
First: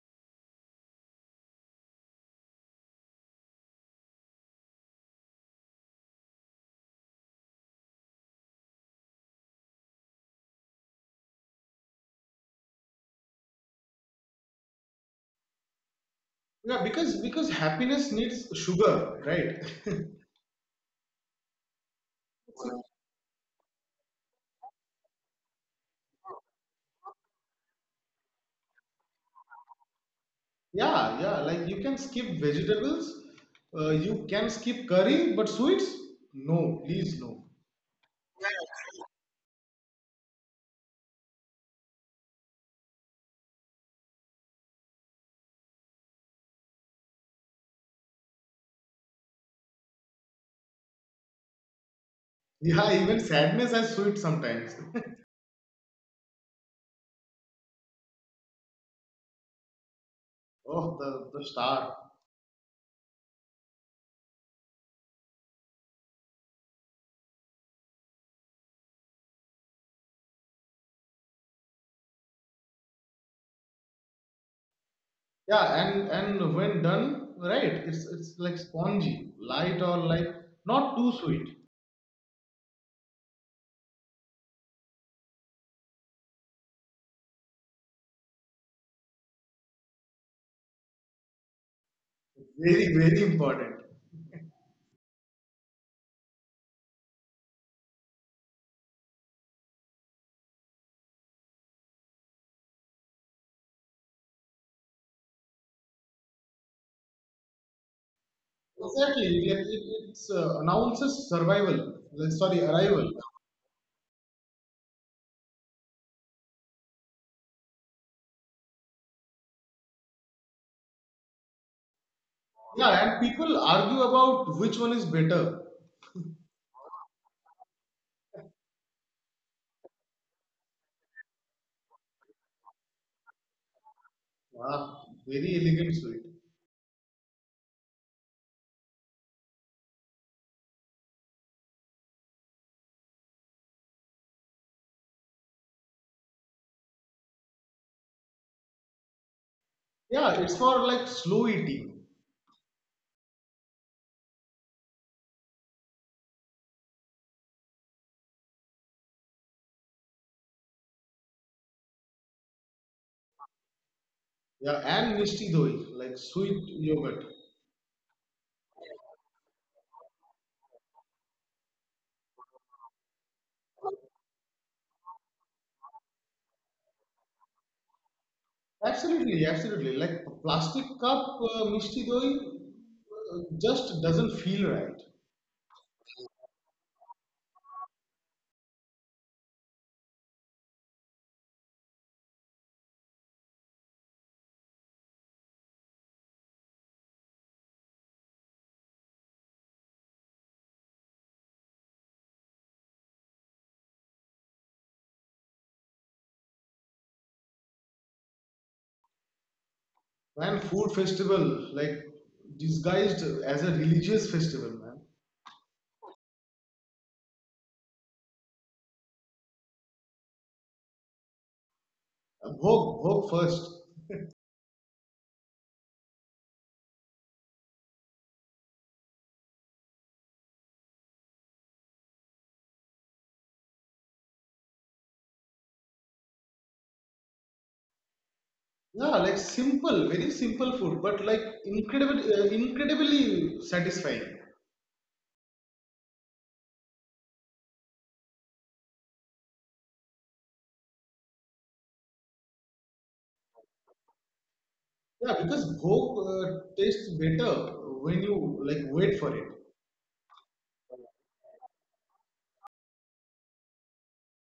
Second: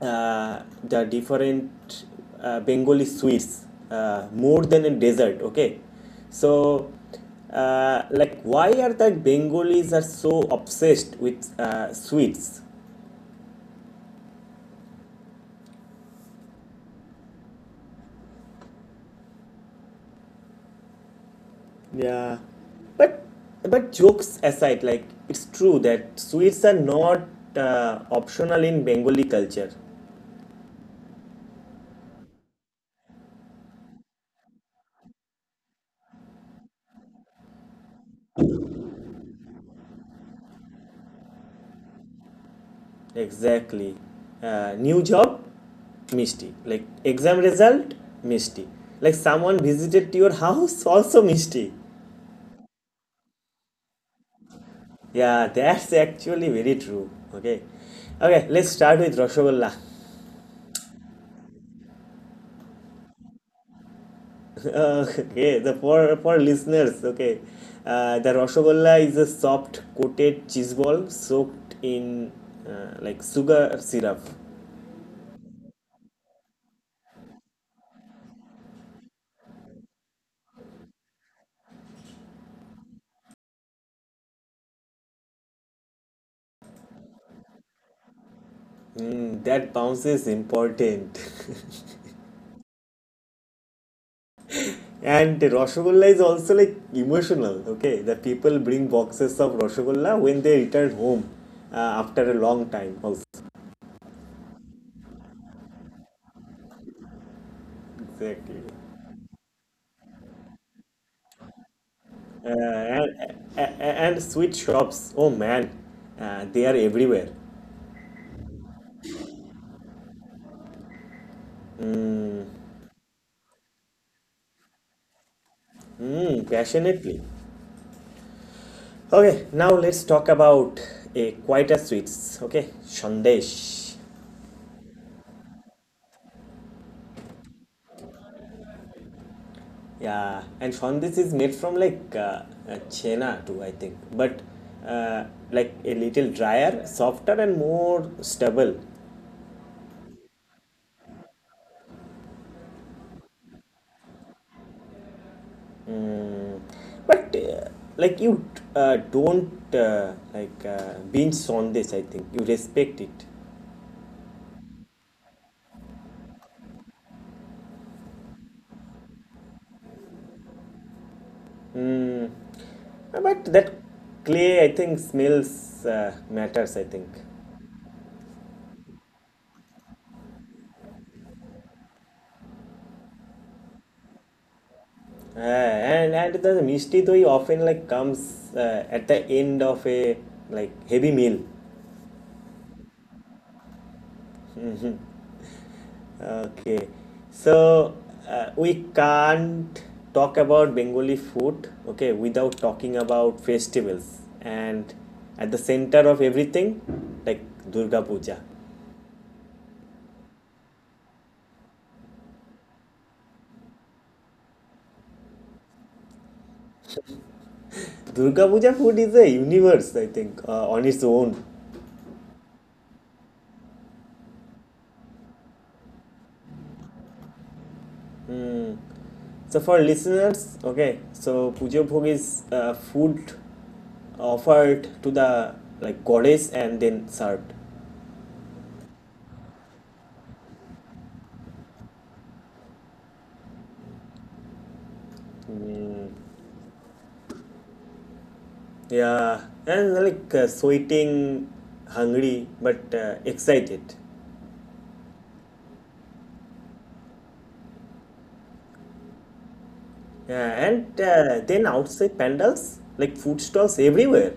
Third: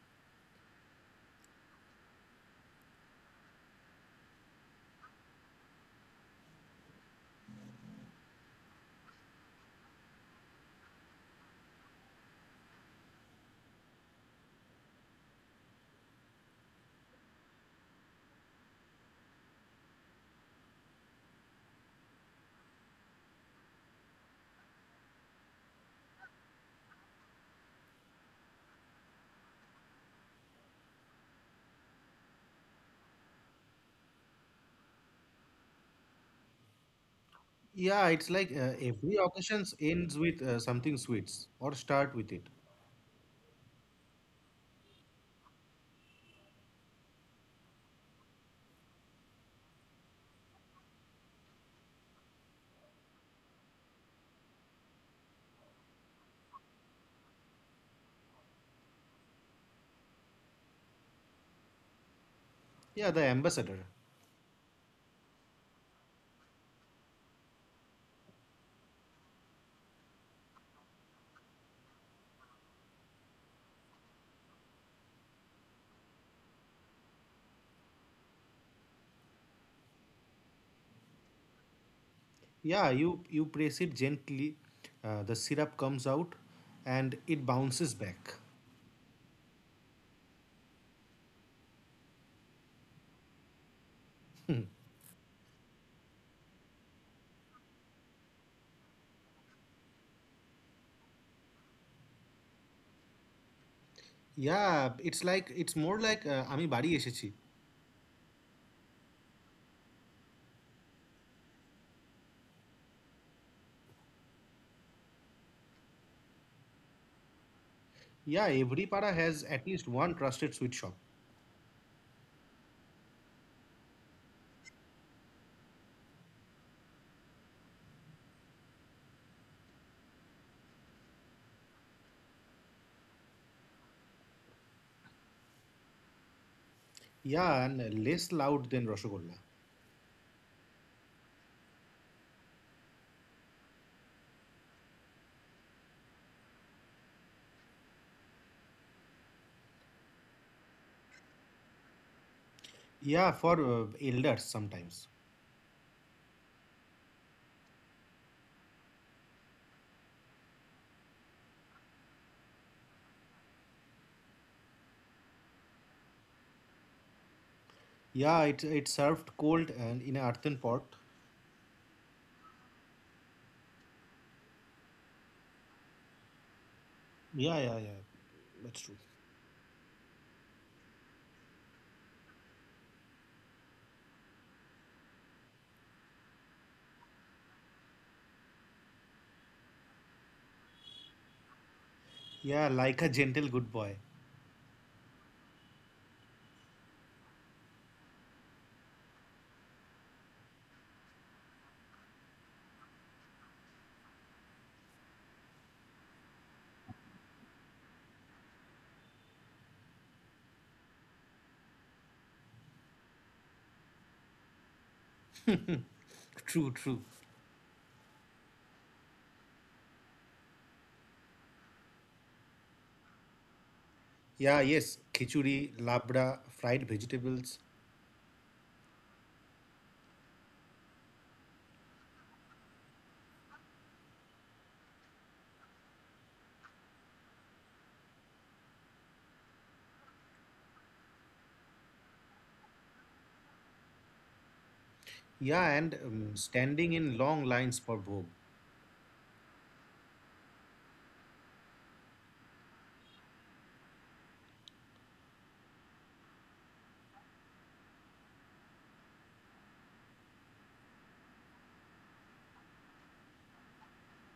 Speaker 1: the different Bengali sweets, more than a dessert. Okay. So like why are that Bengalis are so obsessed with sweets?
Speaker 2: Yeah, because happiness needs sugar, right?
Speaker 1: Yeah. But but jokes aside, like it's true that sweets are not optional in Bengali culture.
Speaker 2: Yeah, yeah. Like you can skip vegetables, you can skip curry, but sweets? No, please no.
Speaker 3: Yeah, it's like every occasion ends with something sweet or start with it.
Speaker 1: Exactly. New job, misty. Like exam result, misty. Like someone visited your house, also misty.
Speaker 2: Yeah, even sadness has sweet sometimes.
Speaker 1: Yeah, that's actually very true. Okay. Okay, let's start with Rashogolla.
Speaker 2: Oh, the star.
Speaker 3: Yeah, the ambassador.
Speaker 1: Okay, the for listeners, okay. The Rashogolla is a soft coated cheese ball soaked in like sugar syrup.
Speaker 2: Yeah, and when done right, it's like spongy, light or like not too sweet.
Speaker 3: Yeah, you press it gently, the syrup comes out, and it bounces back.
Speaker 1: Mm, that bounce is important.
Speaker 2: Very very important.
Speaker 1: And Rasgulla is also like emotional, okay? The people bring boxes of Rasgulla when they return home uh, after a long time, also.
Speaker 3: Yeah, it's more like আমি বাড়ি এসেছি.
Speaker 1: Exactly.
Speaker 2: Exactly. It's announces survival. Like,
Speaker 1: Uh,
Speaker 2: sorry, arrival.
Speaker 1: and, and, and sweet shops, oh man, they are everywhere.
Speaker 3: Yeah, every para has at least one trusted sweet shop.
Speaker 2: Yeah, and people argue about which one is better.
Speaker 1: Mm, passionately. Okay, now let's talk about a quieter sweets, okay? Shandesh.
Speaker 2: Ah, very elegant sweet.
Speaker 3: Yeah, and less loud than Rasgulla.
Speaker 1: Yeah, and Shondish is made from chena too, I think, but uh, like a little drier, softer, and more stable.
Speaker 2: Yeah, it's for like slow eating.
Speaker 3: Yeah, for elders sometimes.
Speaker 1: But You don't binge Shondish, I think you respect it.
Speaker 2: Yeah, and mishti doi, like sweet yogurt.
Speaker 3: Yeah, it's served cold and in an earthen pot.
Speaker 1: But that clay, I think, smells matters, I think.
Speaker 3: Yeah, yeah, yeah. That's true.
Speaker 2: Absolutely, absolutely. Like a plastic cup mishti doi just doesn't feel right.
Speaker 1: And the mishti doi often like comes at the end of a like heavy meal.
Speaker 3: Yeah, like a gentle good boy.
Speaker 1: Okay, so we can't talk about Bengali food, okay, without talking about festivals. And at the center of everything, like Durga Puja.
Speaker 2: Man, food festival like disguised as a religious festival, man.
Speaker 3: True, true.
Speaker 1: Durga Puja food is a universe, I think, on its own.
Speaker 2: Bhog, bhog first.
Speaker 3: Yeah, yes, khichuri, labra, fried vegetables.
Speaker 1: So for listeners, okay, so pujo Bhog is food offered to the like goddess and then served.
Speaker 2: Yeah, like simple, very simple food, but like incredibly satisfying.
Speaker 3: Yeah, and
Speaker 1: Mm.
Speaker 3: standing in long lines for bhog.
Speaker 1: Yeah, and sweating, hungry, but excited.
Speaker 2: Yeah, because bhog tastes better when you like wait for it.
Speaker 1: Yeah, and then outside pandals, like food stalls everywhere.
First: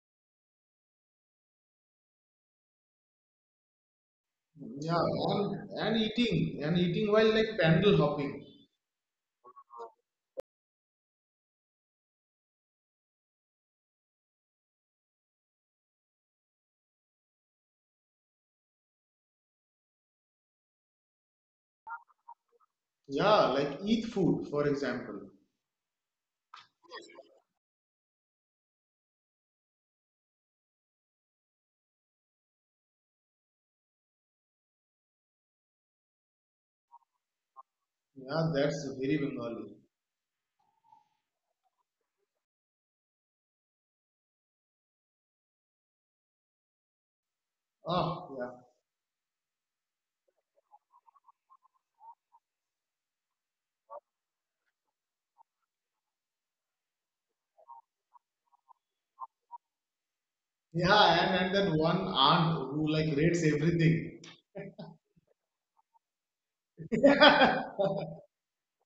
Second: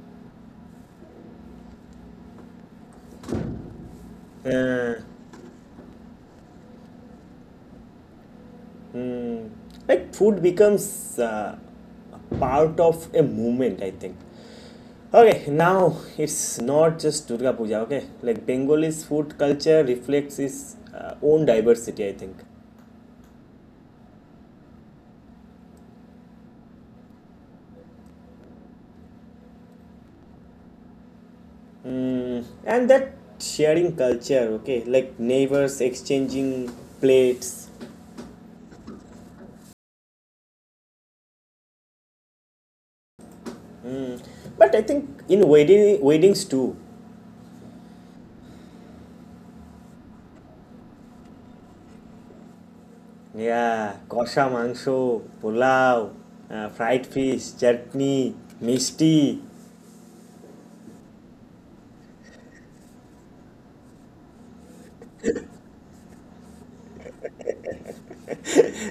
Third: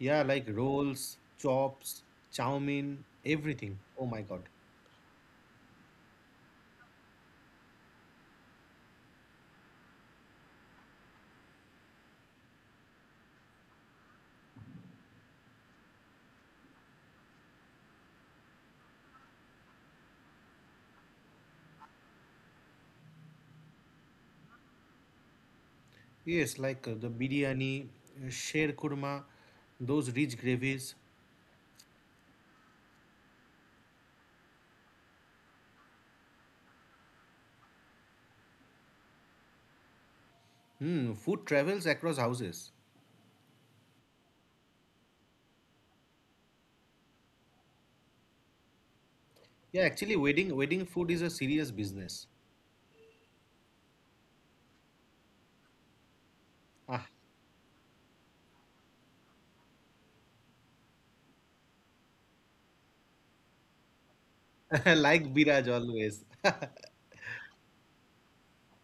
Speaker 3: Yeah, like rolls, chops, chow mein, everything. Oh my god.
Speaker 1: Uh,
Speaker 2: Yeah, and eating and eating while like pandal hopping.
Speaker 1: mm, like food becomes a part of a movement, I think. Okay, now it's not just Durga Puja, okay? Like Bengalis food culture reflects its own diversity, I think.
Speaker 2: Yeah, like eat food, for example.
Speaker 3: Yes, like the biryani, sher kurma, those rich gravies.
Speaker 1: And that sharing culture, okay? Like neighbors exchanging plates.
Speaker 2: Yeah, that's very Bengali.
Speaker 3: Hmm, food travels across houses.
Speaker 1: But I think in weddings too,
Speaker 2: Oh,
Speaker 3: Yeah, actually, wedding food is a serious business.
Speaker 1: yeah, kosha mangsho, pulao, fried
Speaker 3: Ah,
Speaker 1: fish, chutney, misti.
Speaker 2: yeah. Yeah, and that one aunt who like rates everything.
Speaker 3: like Biraj always.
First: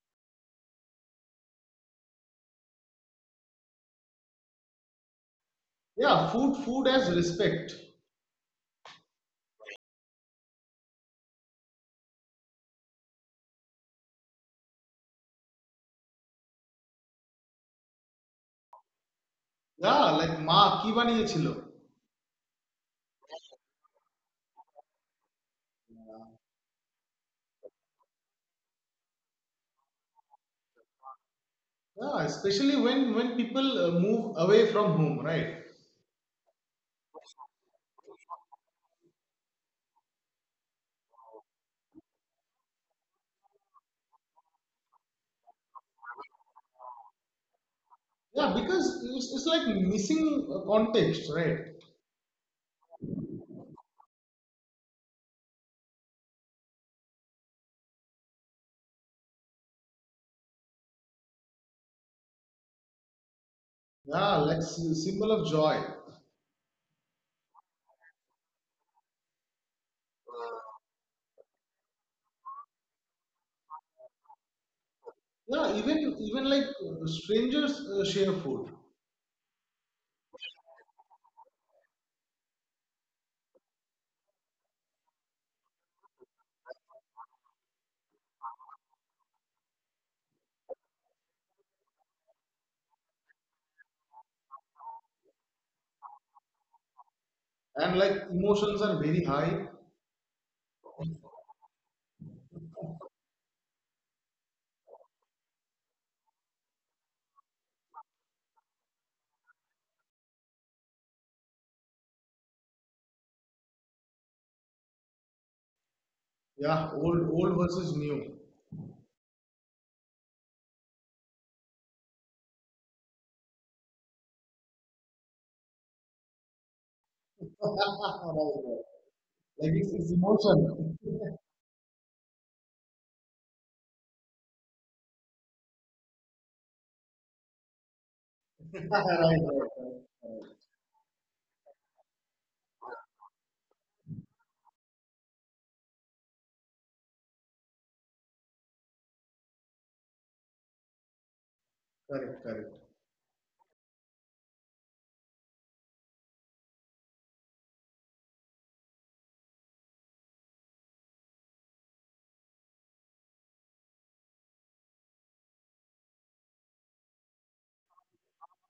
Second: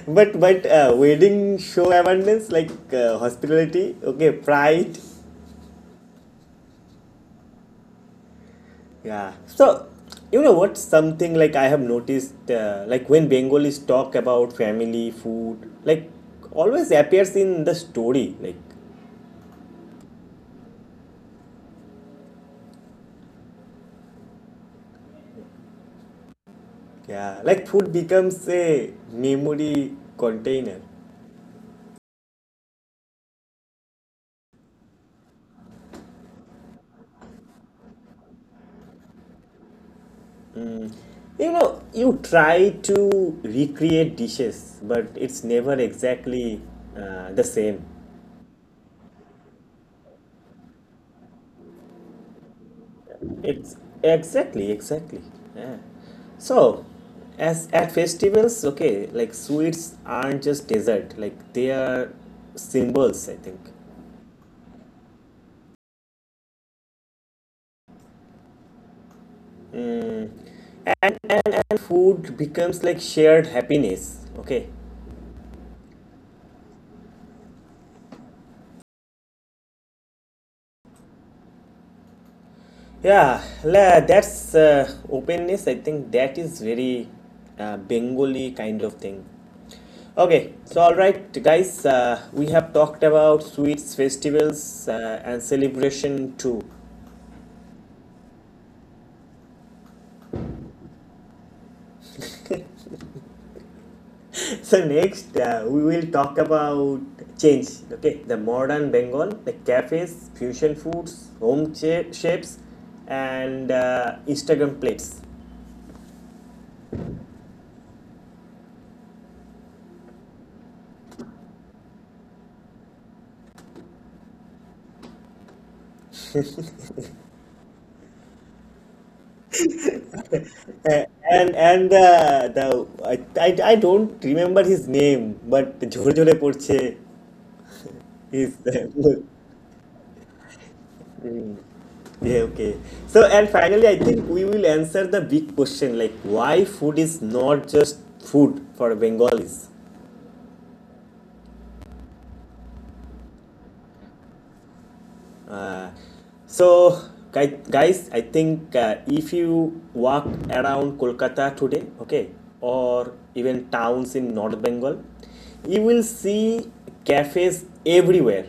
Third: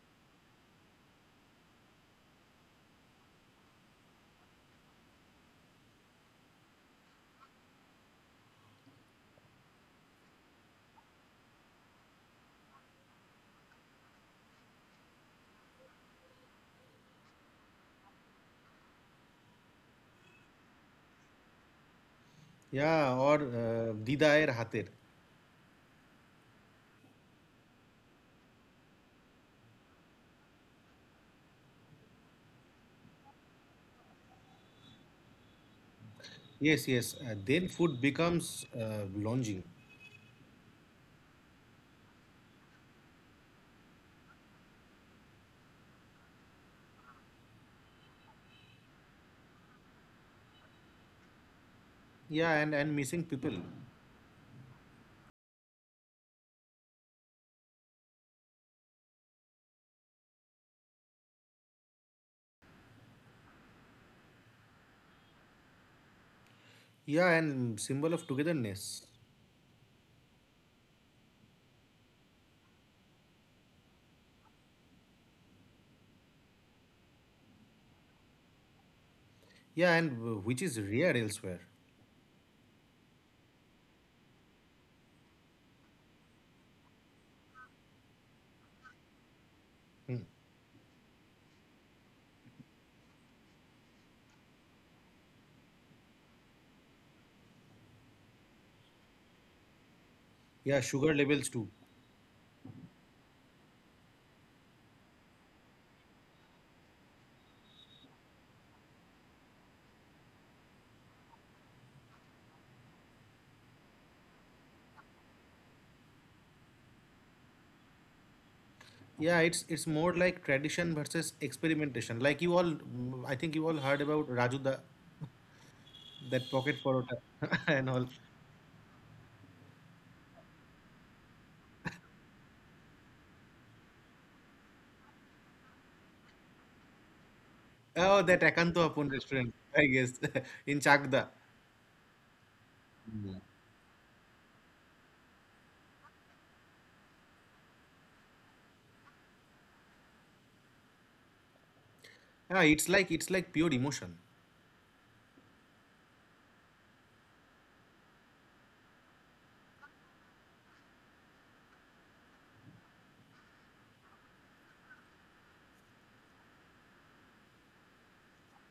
Speaker 1: But wedding show abundance like hospitality, okay, pride,
Speaker 2: Yeah, food as respect.
Speaker 1: yeah. So you know what? Something like I have noticed, like when Bengalis talk about family, food, like always appears in the story, like
Speaker 2: Yeah, like ma ki baniyechilo.
Speaker 3: Yeah, or Didaer Hatir.
Speaker 1: yeah, like food becomes a memory container.
Speaker 2: Yeah, especially when people move away from home, right?
Speaker 3: Yes, yes. Then food becomes lodging.
Speaker 1: You know, you try to recreate dishes, but it's never exactly the same.
Speaker 2: Yeah, because it's like missing context, right?
Speaker 3: Yeah, and missing people.
Speaker 1: It's exactly, exactly. Yeah. So, as at festivals, okay, like sweets aren't just dessert, like they are symbols, I think.
Speaker 2: Yeah, like symbol of joy.
Speaker 3: Yeah, and symbol of togetherness.
Speaker 1: And food becomes like shared happiness, okay?
Speaker 2: Yeah, even like strangers share food,
Speaker 3: Yeah, and which is rare elsewhere.
Speaker 1: Yeah, la- that's openness. I think that is very Bengali kind of thing.
Speaker 3: Hmm.
Speaker 1: Okay, so all right, guys, we have talked about sweets, festivals, and celebration too.
Speaker 2: and like emotions are very high.
Speaker 3: Yeah, sugar levels too.
Speaker 1: So next, we will talk about change. Okay, the modern Bengal, the cafes, fusion foods, home cha- shapes, and Instagram plates.
Speaker 2: Yeah, old old versus new.
Speaker 3: Yeah, it's more like tradition versus experimentation. Like you all, I think you all heard about Raju da, that pocket parota
Speaker 2: Right,
Speaker 3: and all.
Speaker 2: right. Like it's emotion.
Speaker 1: And the I don't remember his name, but Jhore Jhore Porche
Speaker 3: Oh, that
Speaker 1: is.
Speaker 2: Right,
Speaker 3: Akanto
Speaker 2: right,
Speaker 3: Apun
Speaker 2: right,
Speaker 3: restaurant, I guess,
Speaker 2: right.
Speaker 3: in Chakda.
Speaker 1: the Yeah, okay. So, and finally, I think we will answer the big question like why food is not just food for Bengalis.
Speaker 2: Correct,
Speaker 3: Yeah,
Speaker 2: correct.
Speaker 3: it's like pure emotion.
Speaker 1: Uh, so, guys, I think if you walk around Kolkata today, okay, or even towns in North Bengal, you will see cafes everywhere.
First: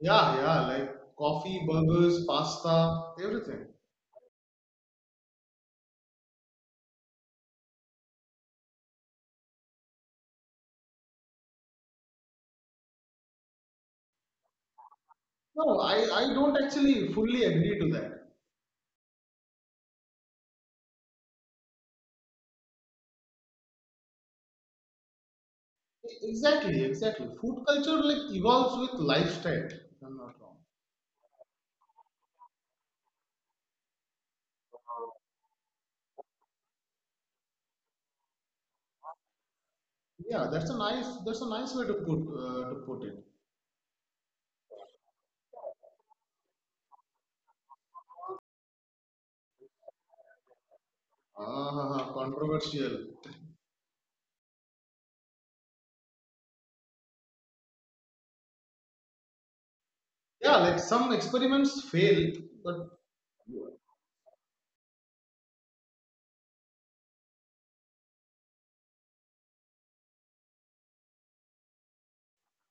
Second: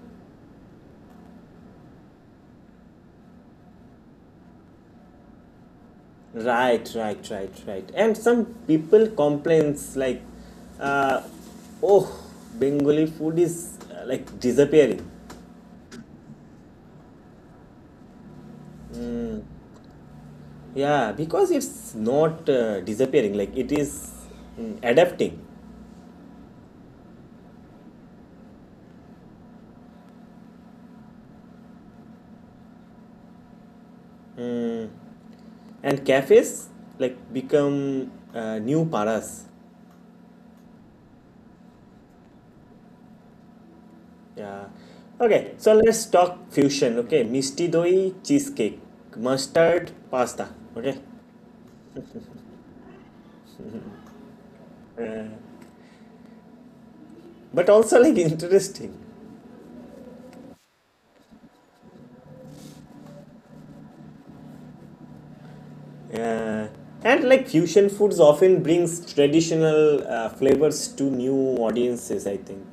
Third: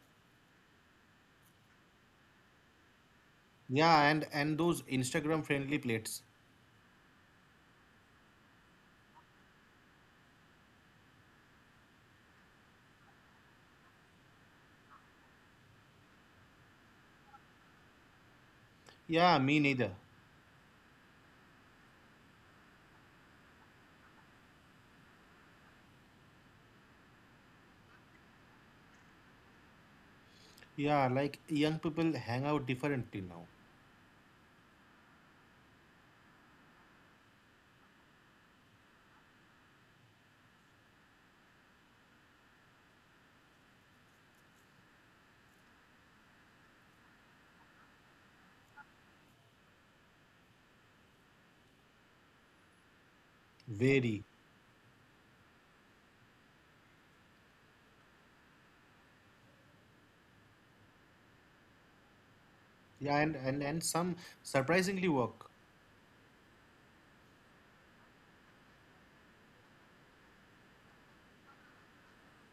Speaker 2: Yeah, yeah. Like coffee, burgers, pasta, everything.
Speaker 3: Yeah, and those Instagram friendly plates.
Speaker 1: Right, right, right, right. And some people complains like, uh, oh, Bengali food is like disappearing.
Speaker 2: No, I don't actually fully agree to that.
Speaker 3: Yeah, me neither.
Speaker 1: Yeah, because it's not disappearing. Like it is adapting.
Speaker 2: Exactly, exactly. Food culture like evolves with lifestyle. If I'm not wrong.
Speaker 3: Yeah, like young people hang out differently now.
Speaker 1: Mm, and cafes like become new paras.
Speaker 2: Yeah, that's a nice way to put it.
Speaker 1: Yeah. Okay, so let's talk fusion. Okay, misti doi cheesecake, mustard pasta. Okay,
Speaker 2: Ah, controversial.
Speaker 3: Very.
Speaker 1: but also like interesting.
Speaker 2: Yeah, like some experiments fail, but
Speaker 3: Yeah,
Speaker 2: yeah,
Speaker 3: and some surprisingly work.
Speaker 1: Yeah. And like fusion foods often brings traditional flavors to new audiences, I think.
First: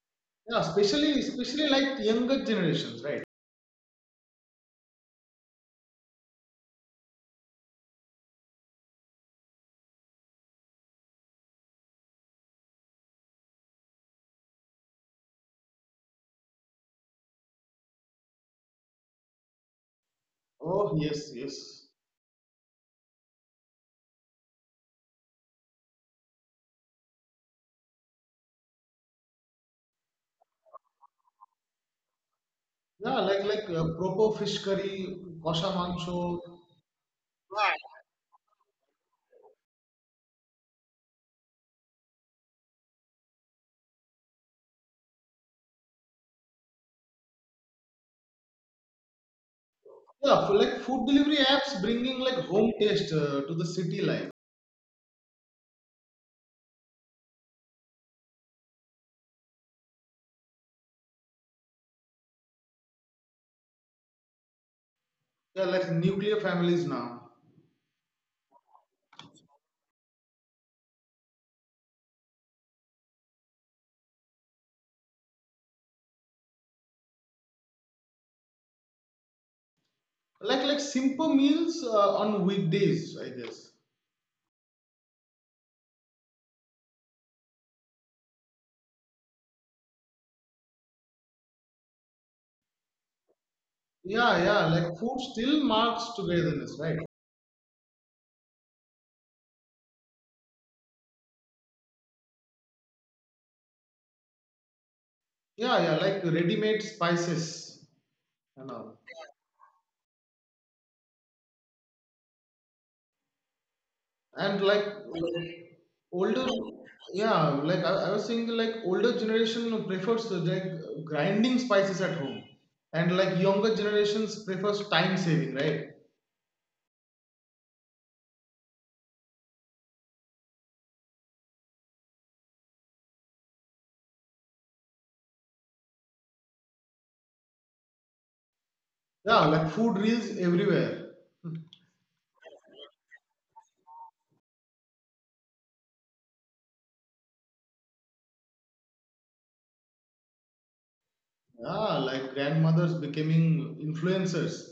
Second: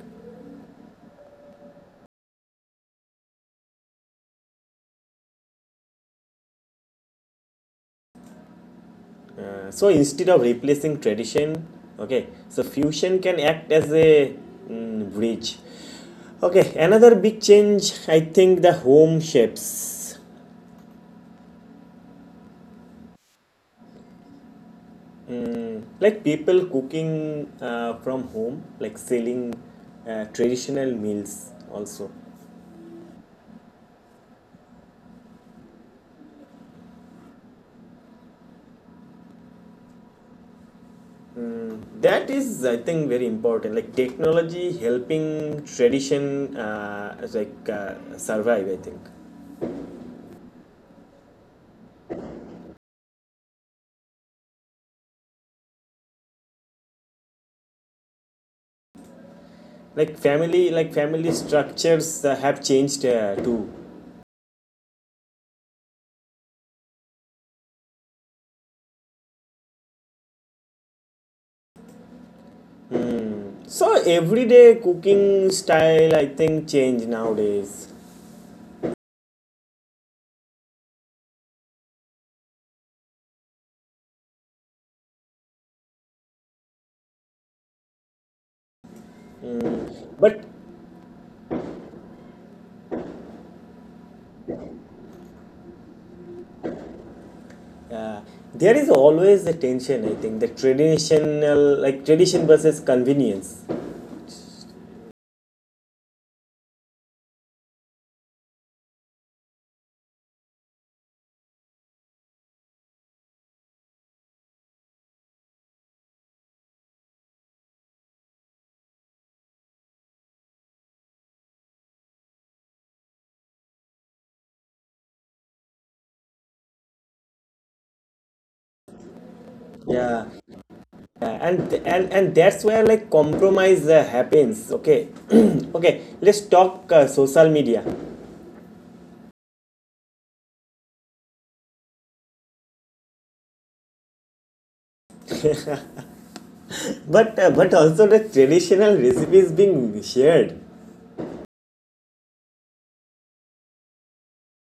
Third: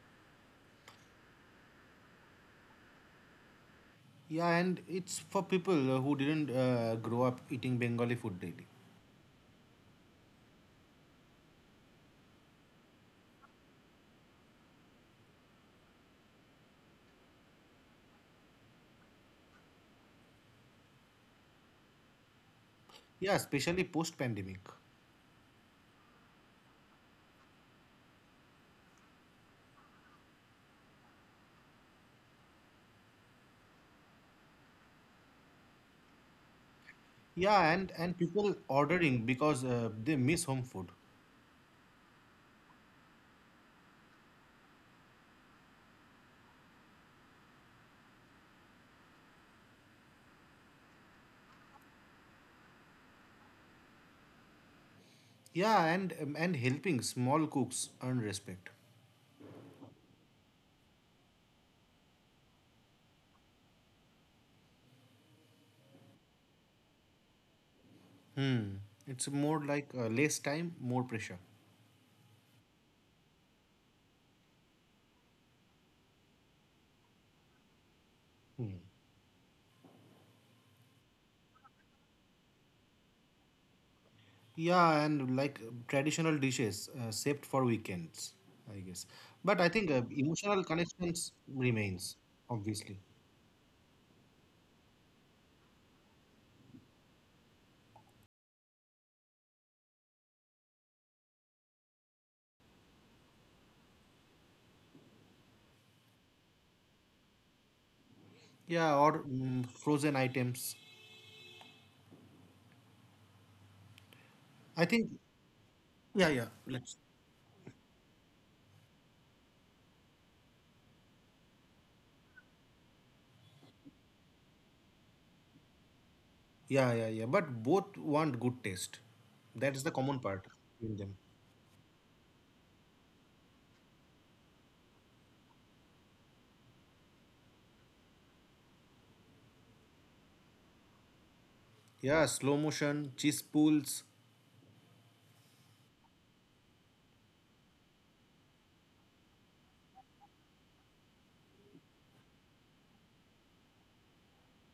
Speaker 2: especially like younger generations, right?
Speaker 3: Yeah, and it's for people who didn't grow up eating Bengali food daily.
Speaker 1: So instead of replacing tradition, okay, so fusion can act as a bridge. Okay, another big change, I think the home chefs.
Speaker 2: Oh yes, yes.
Speaker 3: Yeah, especially post pandemic.
Speaker 1: Mm, like people cooking from home, like selling traditional meals also.
Speaker 2: Yeah, like proper fish curry, kosha mancho.
Speaker 3: Yeah, and people ordering because they miss home food.
Speaker 1: That is, I think, very important. Like technology helping tradition, survive. I think,
Speaker 2: Yeah, for like food delivery apps bringing like home taste to the city life.
Speaker 3: Yeah, and helping small cooks earn respect.
Speaker 1: like family structures have changed too.
Speaker 2: Yeah, like nuclear families now.
Speaker 3: Hmm. It's more like less time, more pressure.
Speaker 1: So everyday cooking style, I think, change nowadays.
Speaker 2: Like simple meals on weekdays, I guess.
Speaker 3: Yeah, and like traditional dishes, saved for weekends, I guess. But I think
Speaker 1: Mm. But
Speaker 3: emotional connections remains, obviously.
Speaker 2: Yeah, yeah, like food still marks togetherness, right?
Speaker 1: uh, there is always a tension. I think the traditional, like tradition versus convenience.
Speaker 2: Yeah, yeah, like ready-made spices. I know.
Speaker 3: Yeah, or frozen items.
Speaker 2: And
Speaker 3: I
Speaker 2: like
Speaker 3: think. Yeah,
Speaker 2: older,
Speaker 3: yeah. Let's.
Speaker 2: yeah, like I was saying like older generation prefers grinding spices at home, and like younger generations prefers time saving, right?
Speaker 3: Yeah, yeah, yeah. But both want good taste. That is the common
Speaker 1: Yeah.
Speaker 3: part in them.
Speaker 1: And that's where like compromise happens, okay. Okay, let's talk social media,
Speaker 2: Yeah, like food reels everywhere.
Speaker 3: Yeah, slow motion, cheese pulls.
Speaker 1: but also the traditional recipes being shared.
Speaker 2: Yeah, like grandmothers becoming influencers.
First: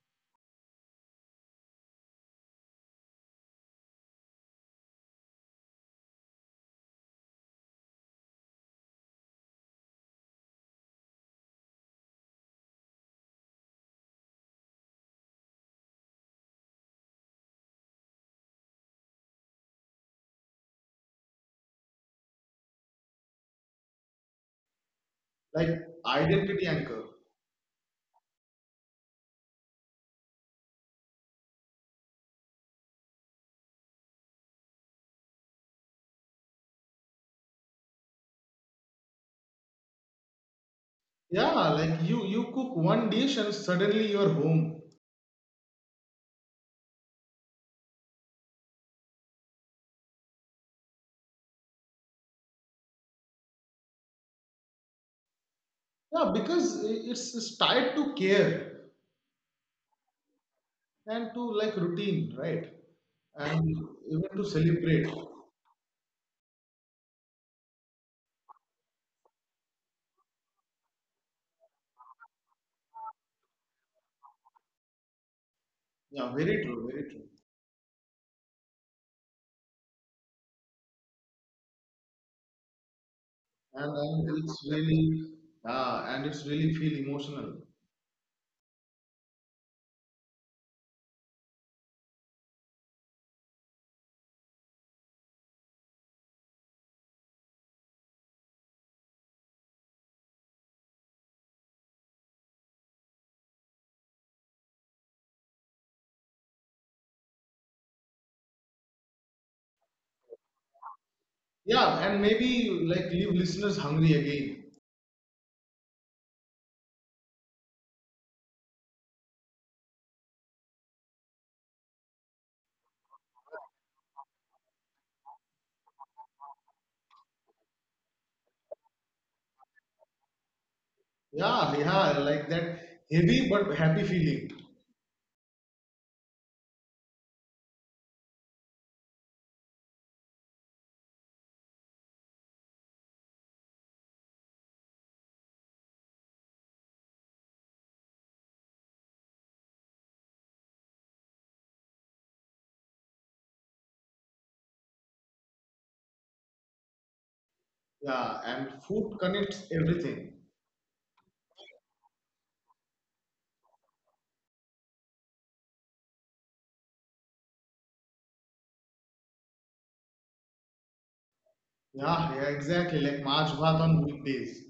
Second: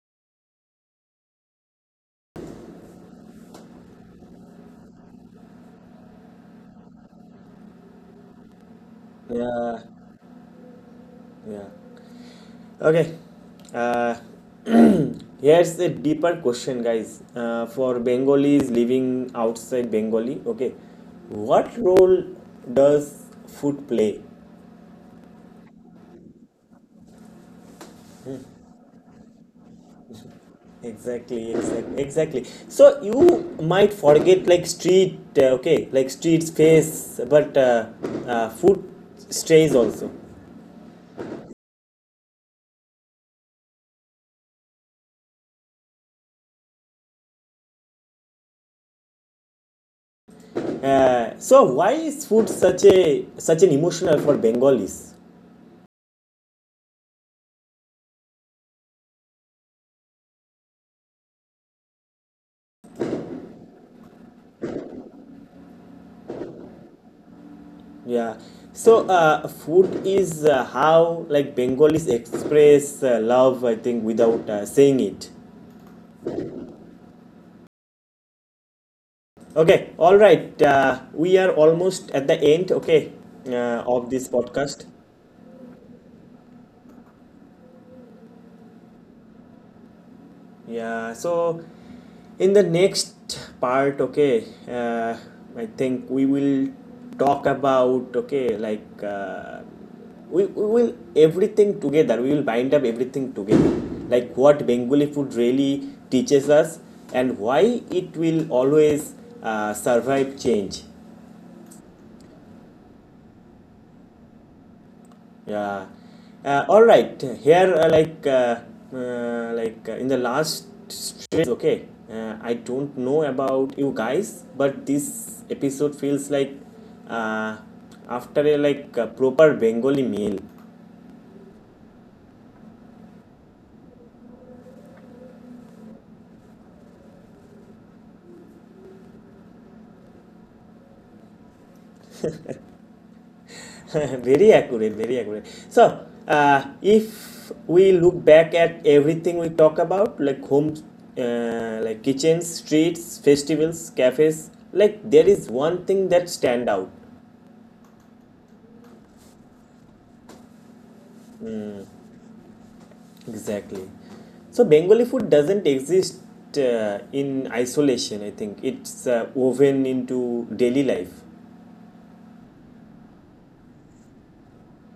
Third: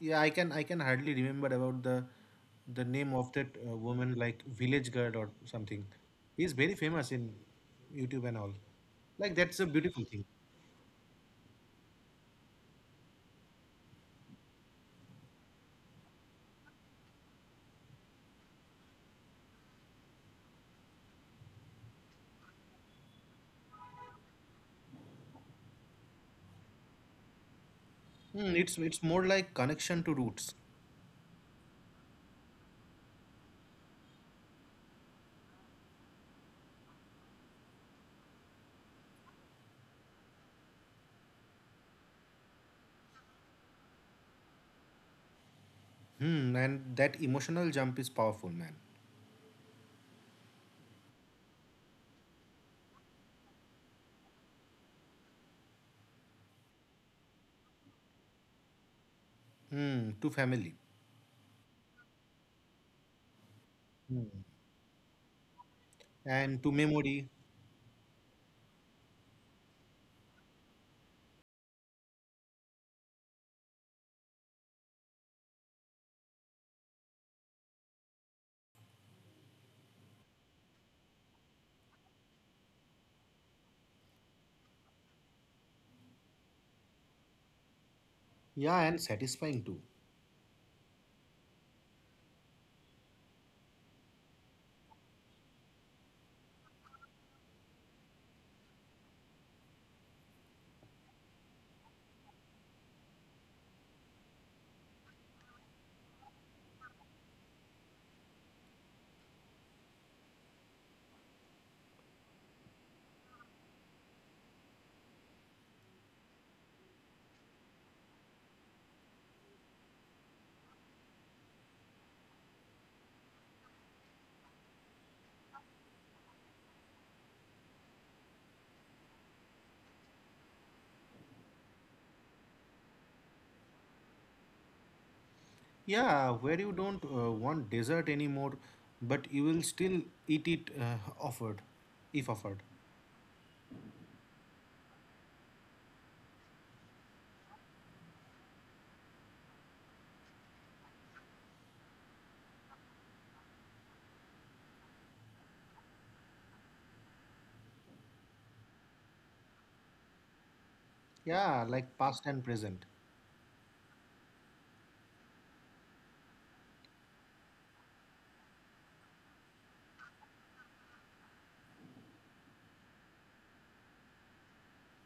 Speaker 3: Yeah, I can hardly remember about the name of that woman, like village girl or something. He's very famous in YouTube and all. Like that's a
Speaker 1: Yeah,
Speaker 3: beautiful thing.
Speaker 1: yeah, okay. uh, Here's a deeper question, guys, for Bengalis living outside Bengali, okay, what role does food play?
Speaker 2: Like identity anchor.
Speaker 3: Hmm, it's more like connection to roots.
Speaker 1: Exactly, exactly, exactly. So you might forget like okay, like street space, but food strays also.
Speaker 2: Yeah, like you cook one dish and suddenly you're home.
Speaker 3: Hmm, and that emotional jump is powerful, man.
Speaker 1: So why is food such a such an emotional for Bengalis?
Speaker 2: Yeah, because it's tied to care
Speaker 3: Hmm, to family
Speaker 2: and to like routine, right? And even to celebrate.
Speaker 3: and to memory.
Speaker 1: Yeah. So food is how like Bengalis express love, I think, without saying it.
Speaker 2: Yeah, very true, very true.
Speaker 1: Okay, all right. We are almost at the end. Okay,
Speaker 2: And
Speaker 1: of this
Speaker 2: it's
Speaker 1: podcast.
Speaker 2: really feel emotional.
Speaker 3: Yeah, and satisfying too.
Speaker 1: Yeah, so in the next part, I think we will talk about, okay, we will everything together, we will bind up everything together, like what Bengali food really teaches us and why it will always survive change.
Speaker 2: Yeah, and maybe like leave listeners hungry again.
Speaker 1: Yeah. All right. Here, in the last stretch, okay. I don't know about you guys, but this episode feels like uh, after a like a proper Bengali meal.
Speaker 2: Yeah, yeah, like that heavy but happy feeling.
Speaker 3: Yeah, where you don't want dessert anymore, but you will still eat it offered, if offered.
Speaker 1: Very accurate. Very accurate. So, if we look back at everything we talk about, like homes, like kitchens, streets, festivals, cafes, like there is one thing that stand out.
Speaker 2: Yeah, and food connects everything.
Speaker 3: Yeah, like past and present.
Speaker 1: Exactly. So Bengali food doesn't exist in isolation. I think it's woven into daily life.
Speaker 2: Yeah, yeah, exactly. Like March Bhat on weekdays.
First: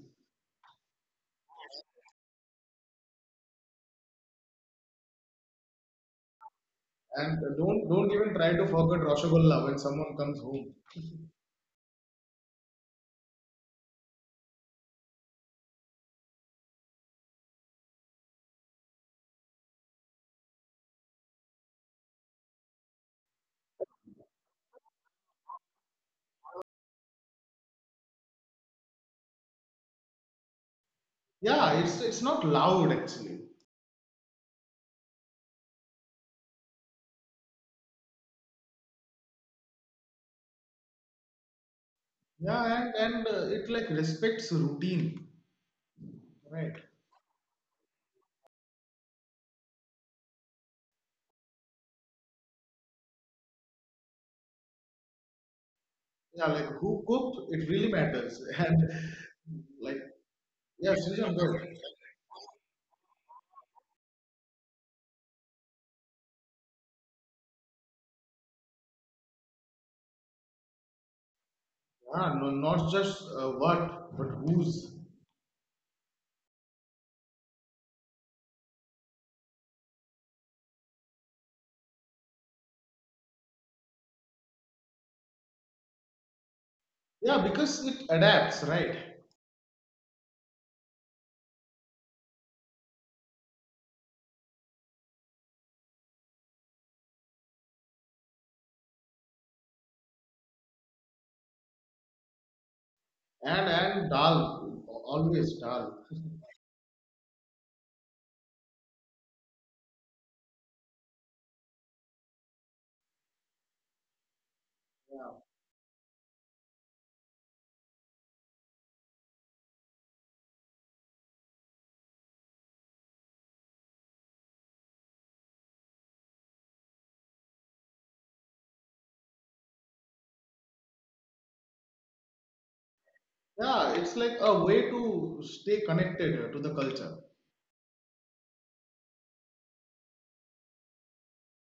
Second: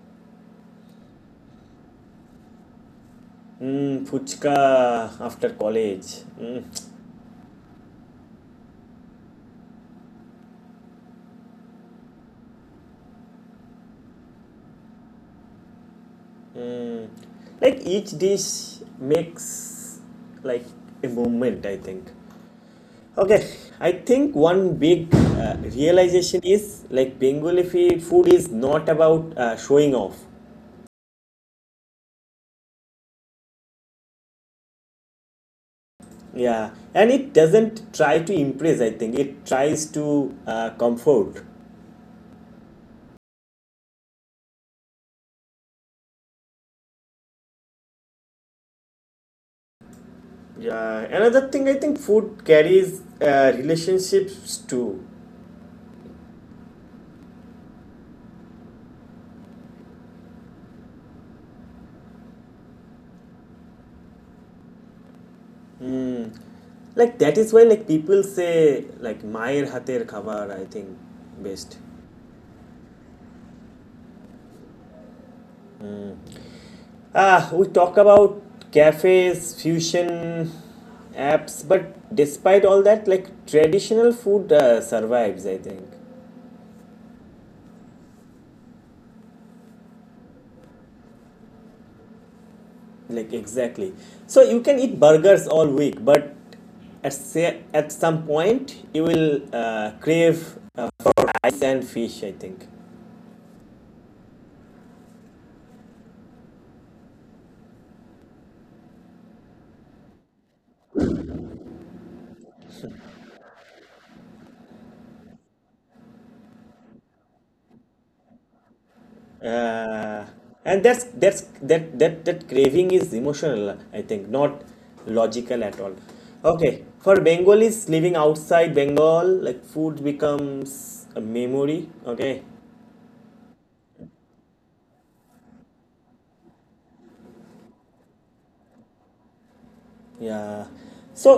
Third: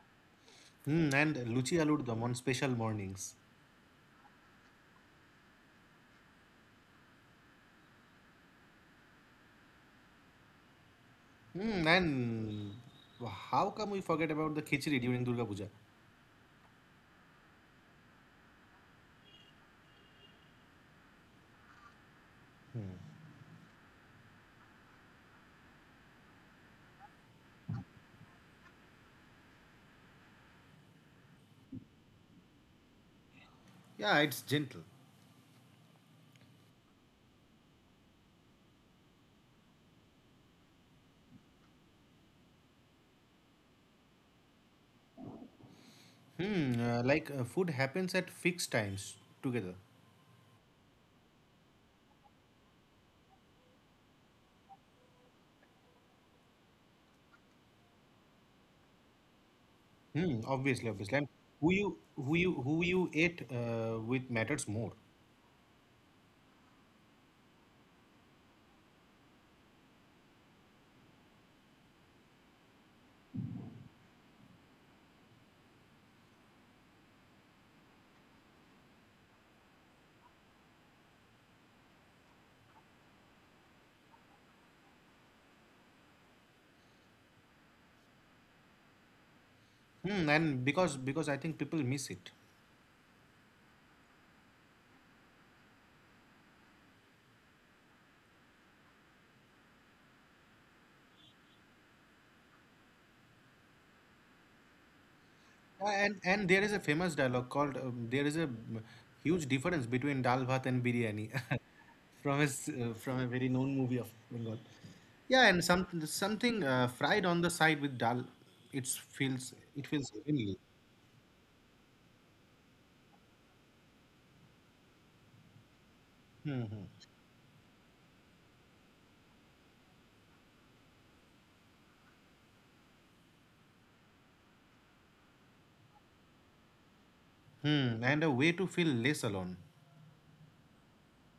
Speaker 3: Mm, and Luchi aloo dum on special mornings.
Speaker 1: Mm, fuchka after college. Mm.
Speaker 2: And don't even try to forget roshogolla when someone comes home.
Speaker 3: Mm, and how come we forget about the khichdi during Durga Puja?
Speaker 1: Like each dish makes like a moment. I think. Okay. I think one big realization is like Bengali fe- food is not about showing off.
Speaker 2: Yeah, it's not loud actually.
Speaker 3: Yeah, it's gentle.
Speaker 1: Yeah, and it doesn't try to impress. I think it tries to comfort.
Speaker 2: Yeah, and it like respects routine,
Speaker 3: Hmm,
Speaker 2: right?
Speaker 3: uh, like food happens at fixed times together.
Speaker 1: Yeah, another thing I think food carries relationships too.
Speaker 2: Yeah, like who cooked, it really matters. And like,
Speaker 3: Hmm, obviously,
Speaker 2: yeah,
Speaker 3: obviously. And
Speaker 2: season good.
Speaker 3: who you ate with matters more.
Speaker 1: Like that is why like people say like মায়ের হাতের খাবার I think best.
Speaker 2: Yeah, no, not just what, but whose.
Speaker 1: Ah, we talk about cafes, fusion apps, but despite all that, like traditional food survives. I think
Speaker 2: Yeah, because it adapts, right?
Speaker 3: Hmm, and because I think people miss it.
Speaker 1: like exactly. So you can eat burgers all week, but at say at some point you will crave rice and fish. I think.
Speaker 2: And dal, always dal.
Speaker 3: Yeah, and there is a famous dialogue called there is a huge difference between dal bhat and biryani from a very known movie of Bengal. Yeah, and something fried on the side with dal, it feels
Speaker 1: uh,
Speaker 3: heavenly.
Speaker 1: and that's that that that craving is emotional, I think, not logical at all. Okay,
Speaker 3: Hmm,
Speaker 1: for Bengalis living outside Bengal, like food becomes a memory, okay?
Speaker 2: Yeah, it's like a way to stay connected to the culture.
Speaker 3: hmm, and a way to feel less alone
Speaker 1: Yeah, so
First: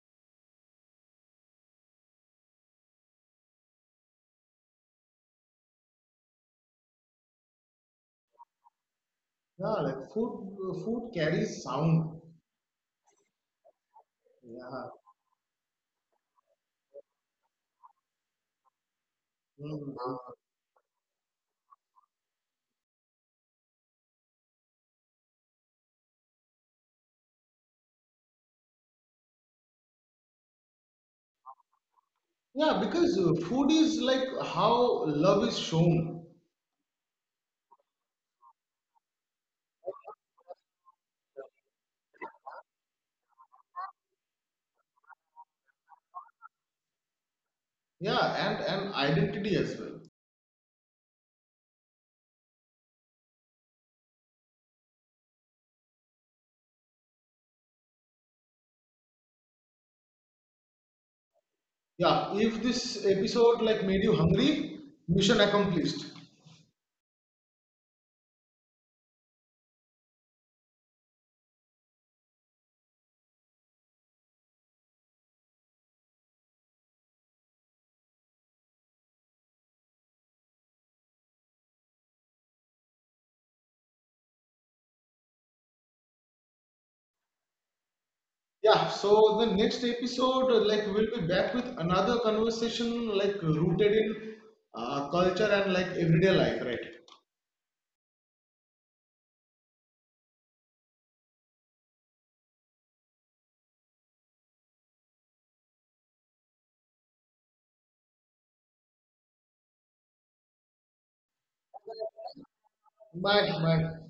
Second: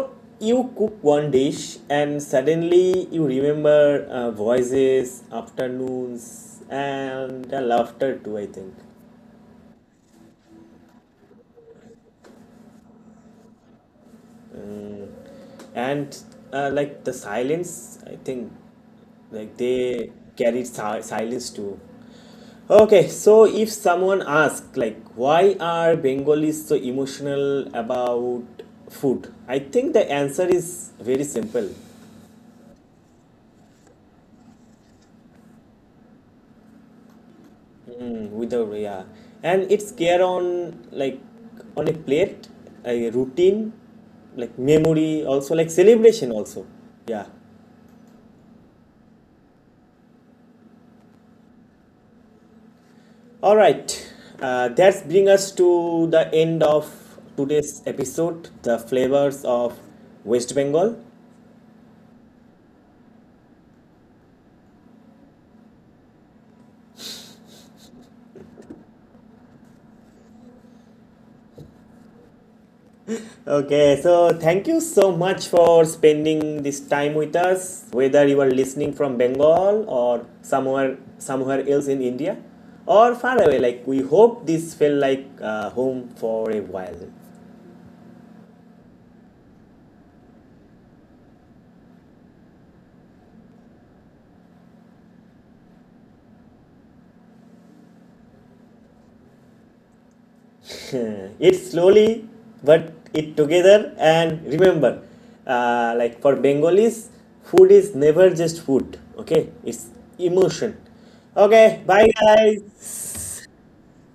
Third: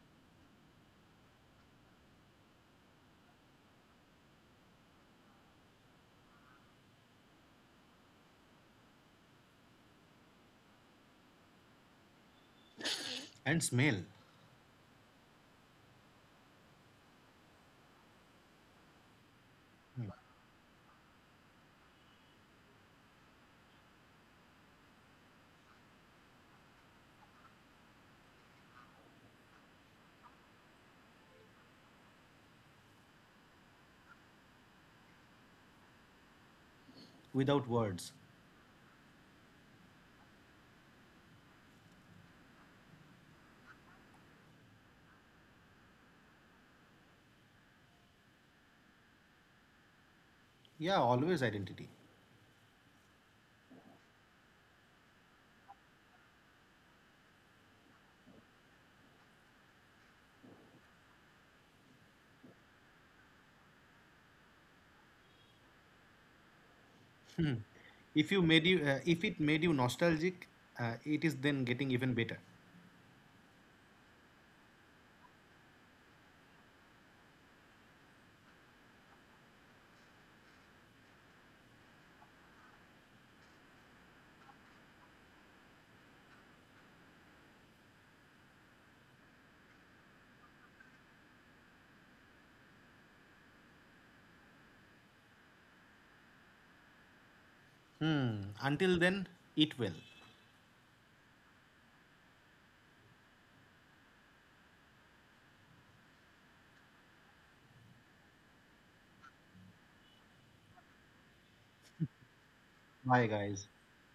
Speaker 1: you cook one dish and suddenly you remember voices, afternoons and the laughter too, I think.
Speaker 2: Yeah, like food carries sound.
Speaker 3: and smell
Speaker 2: Yeah.
Speaker 1: Mm, and like the silence, I think, like
Speaker 2: Mm.
Speaker 1: they carried si- silence too. Okay, so if someone asks like why are Bengalis so emotional about food, I think the answer is very simple.
Speaker 2: Yeah, because food is like how love is shown.
Speaker 3: without words.
Speaker 1: Mm, without, yeah, and it's care on like on a plate, a routine, like memory, also like celebration also. Yeah.
Speaker 2: Yeah, and identity as well.
Speaker 3: Yeah, always identity.
Speaker 1: All right, that's bring us to the end of today's episode, the flavors of West Bengal.
Speaker 2: Yeah, if this episode like made you hungry, mission accomplished.
Speaker 3: If it made you nostalgic, it is then getting even better.
Speaker 1: Okay, so thank you so much for spending this time with us, whether you are listening from Bengal or somewhere else in India or far away. Like we hope this felt like home for a while.
Speaker 2: Yeah, so the next episode, like, we'll be back with another conversation, like, rooted in culture and like everyday life, right?
Speaker 3: Hmm. Until then, eat well.
Speaker 1: It slowly but it together and remember like for Bengalis food is never just food, okay, it's emotion. Okay, bye guys.
Speaker 3: Bye,
Speaker 2: Bye
Speaker 3: guys.
Speaker 2: bye.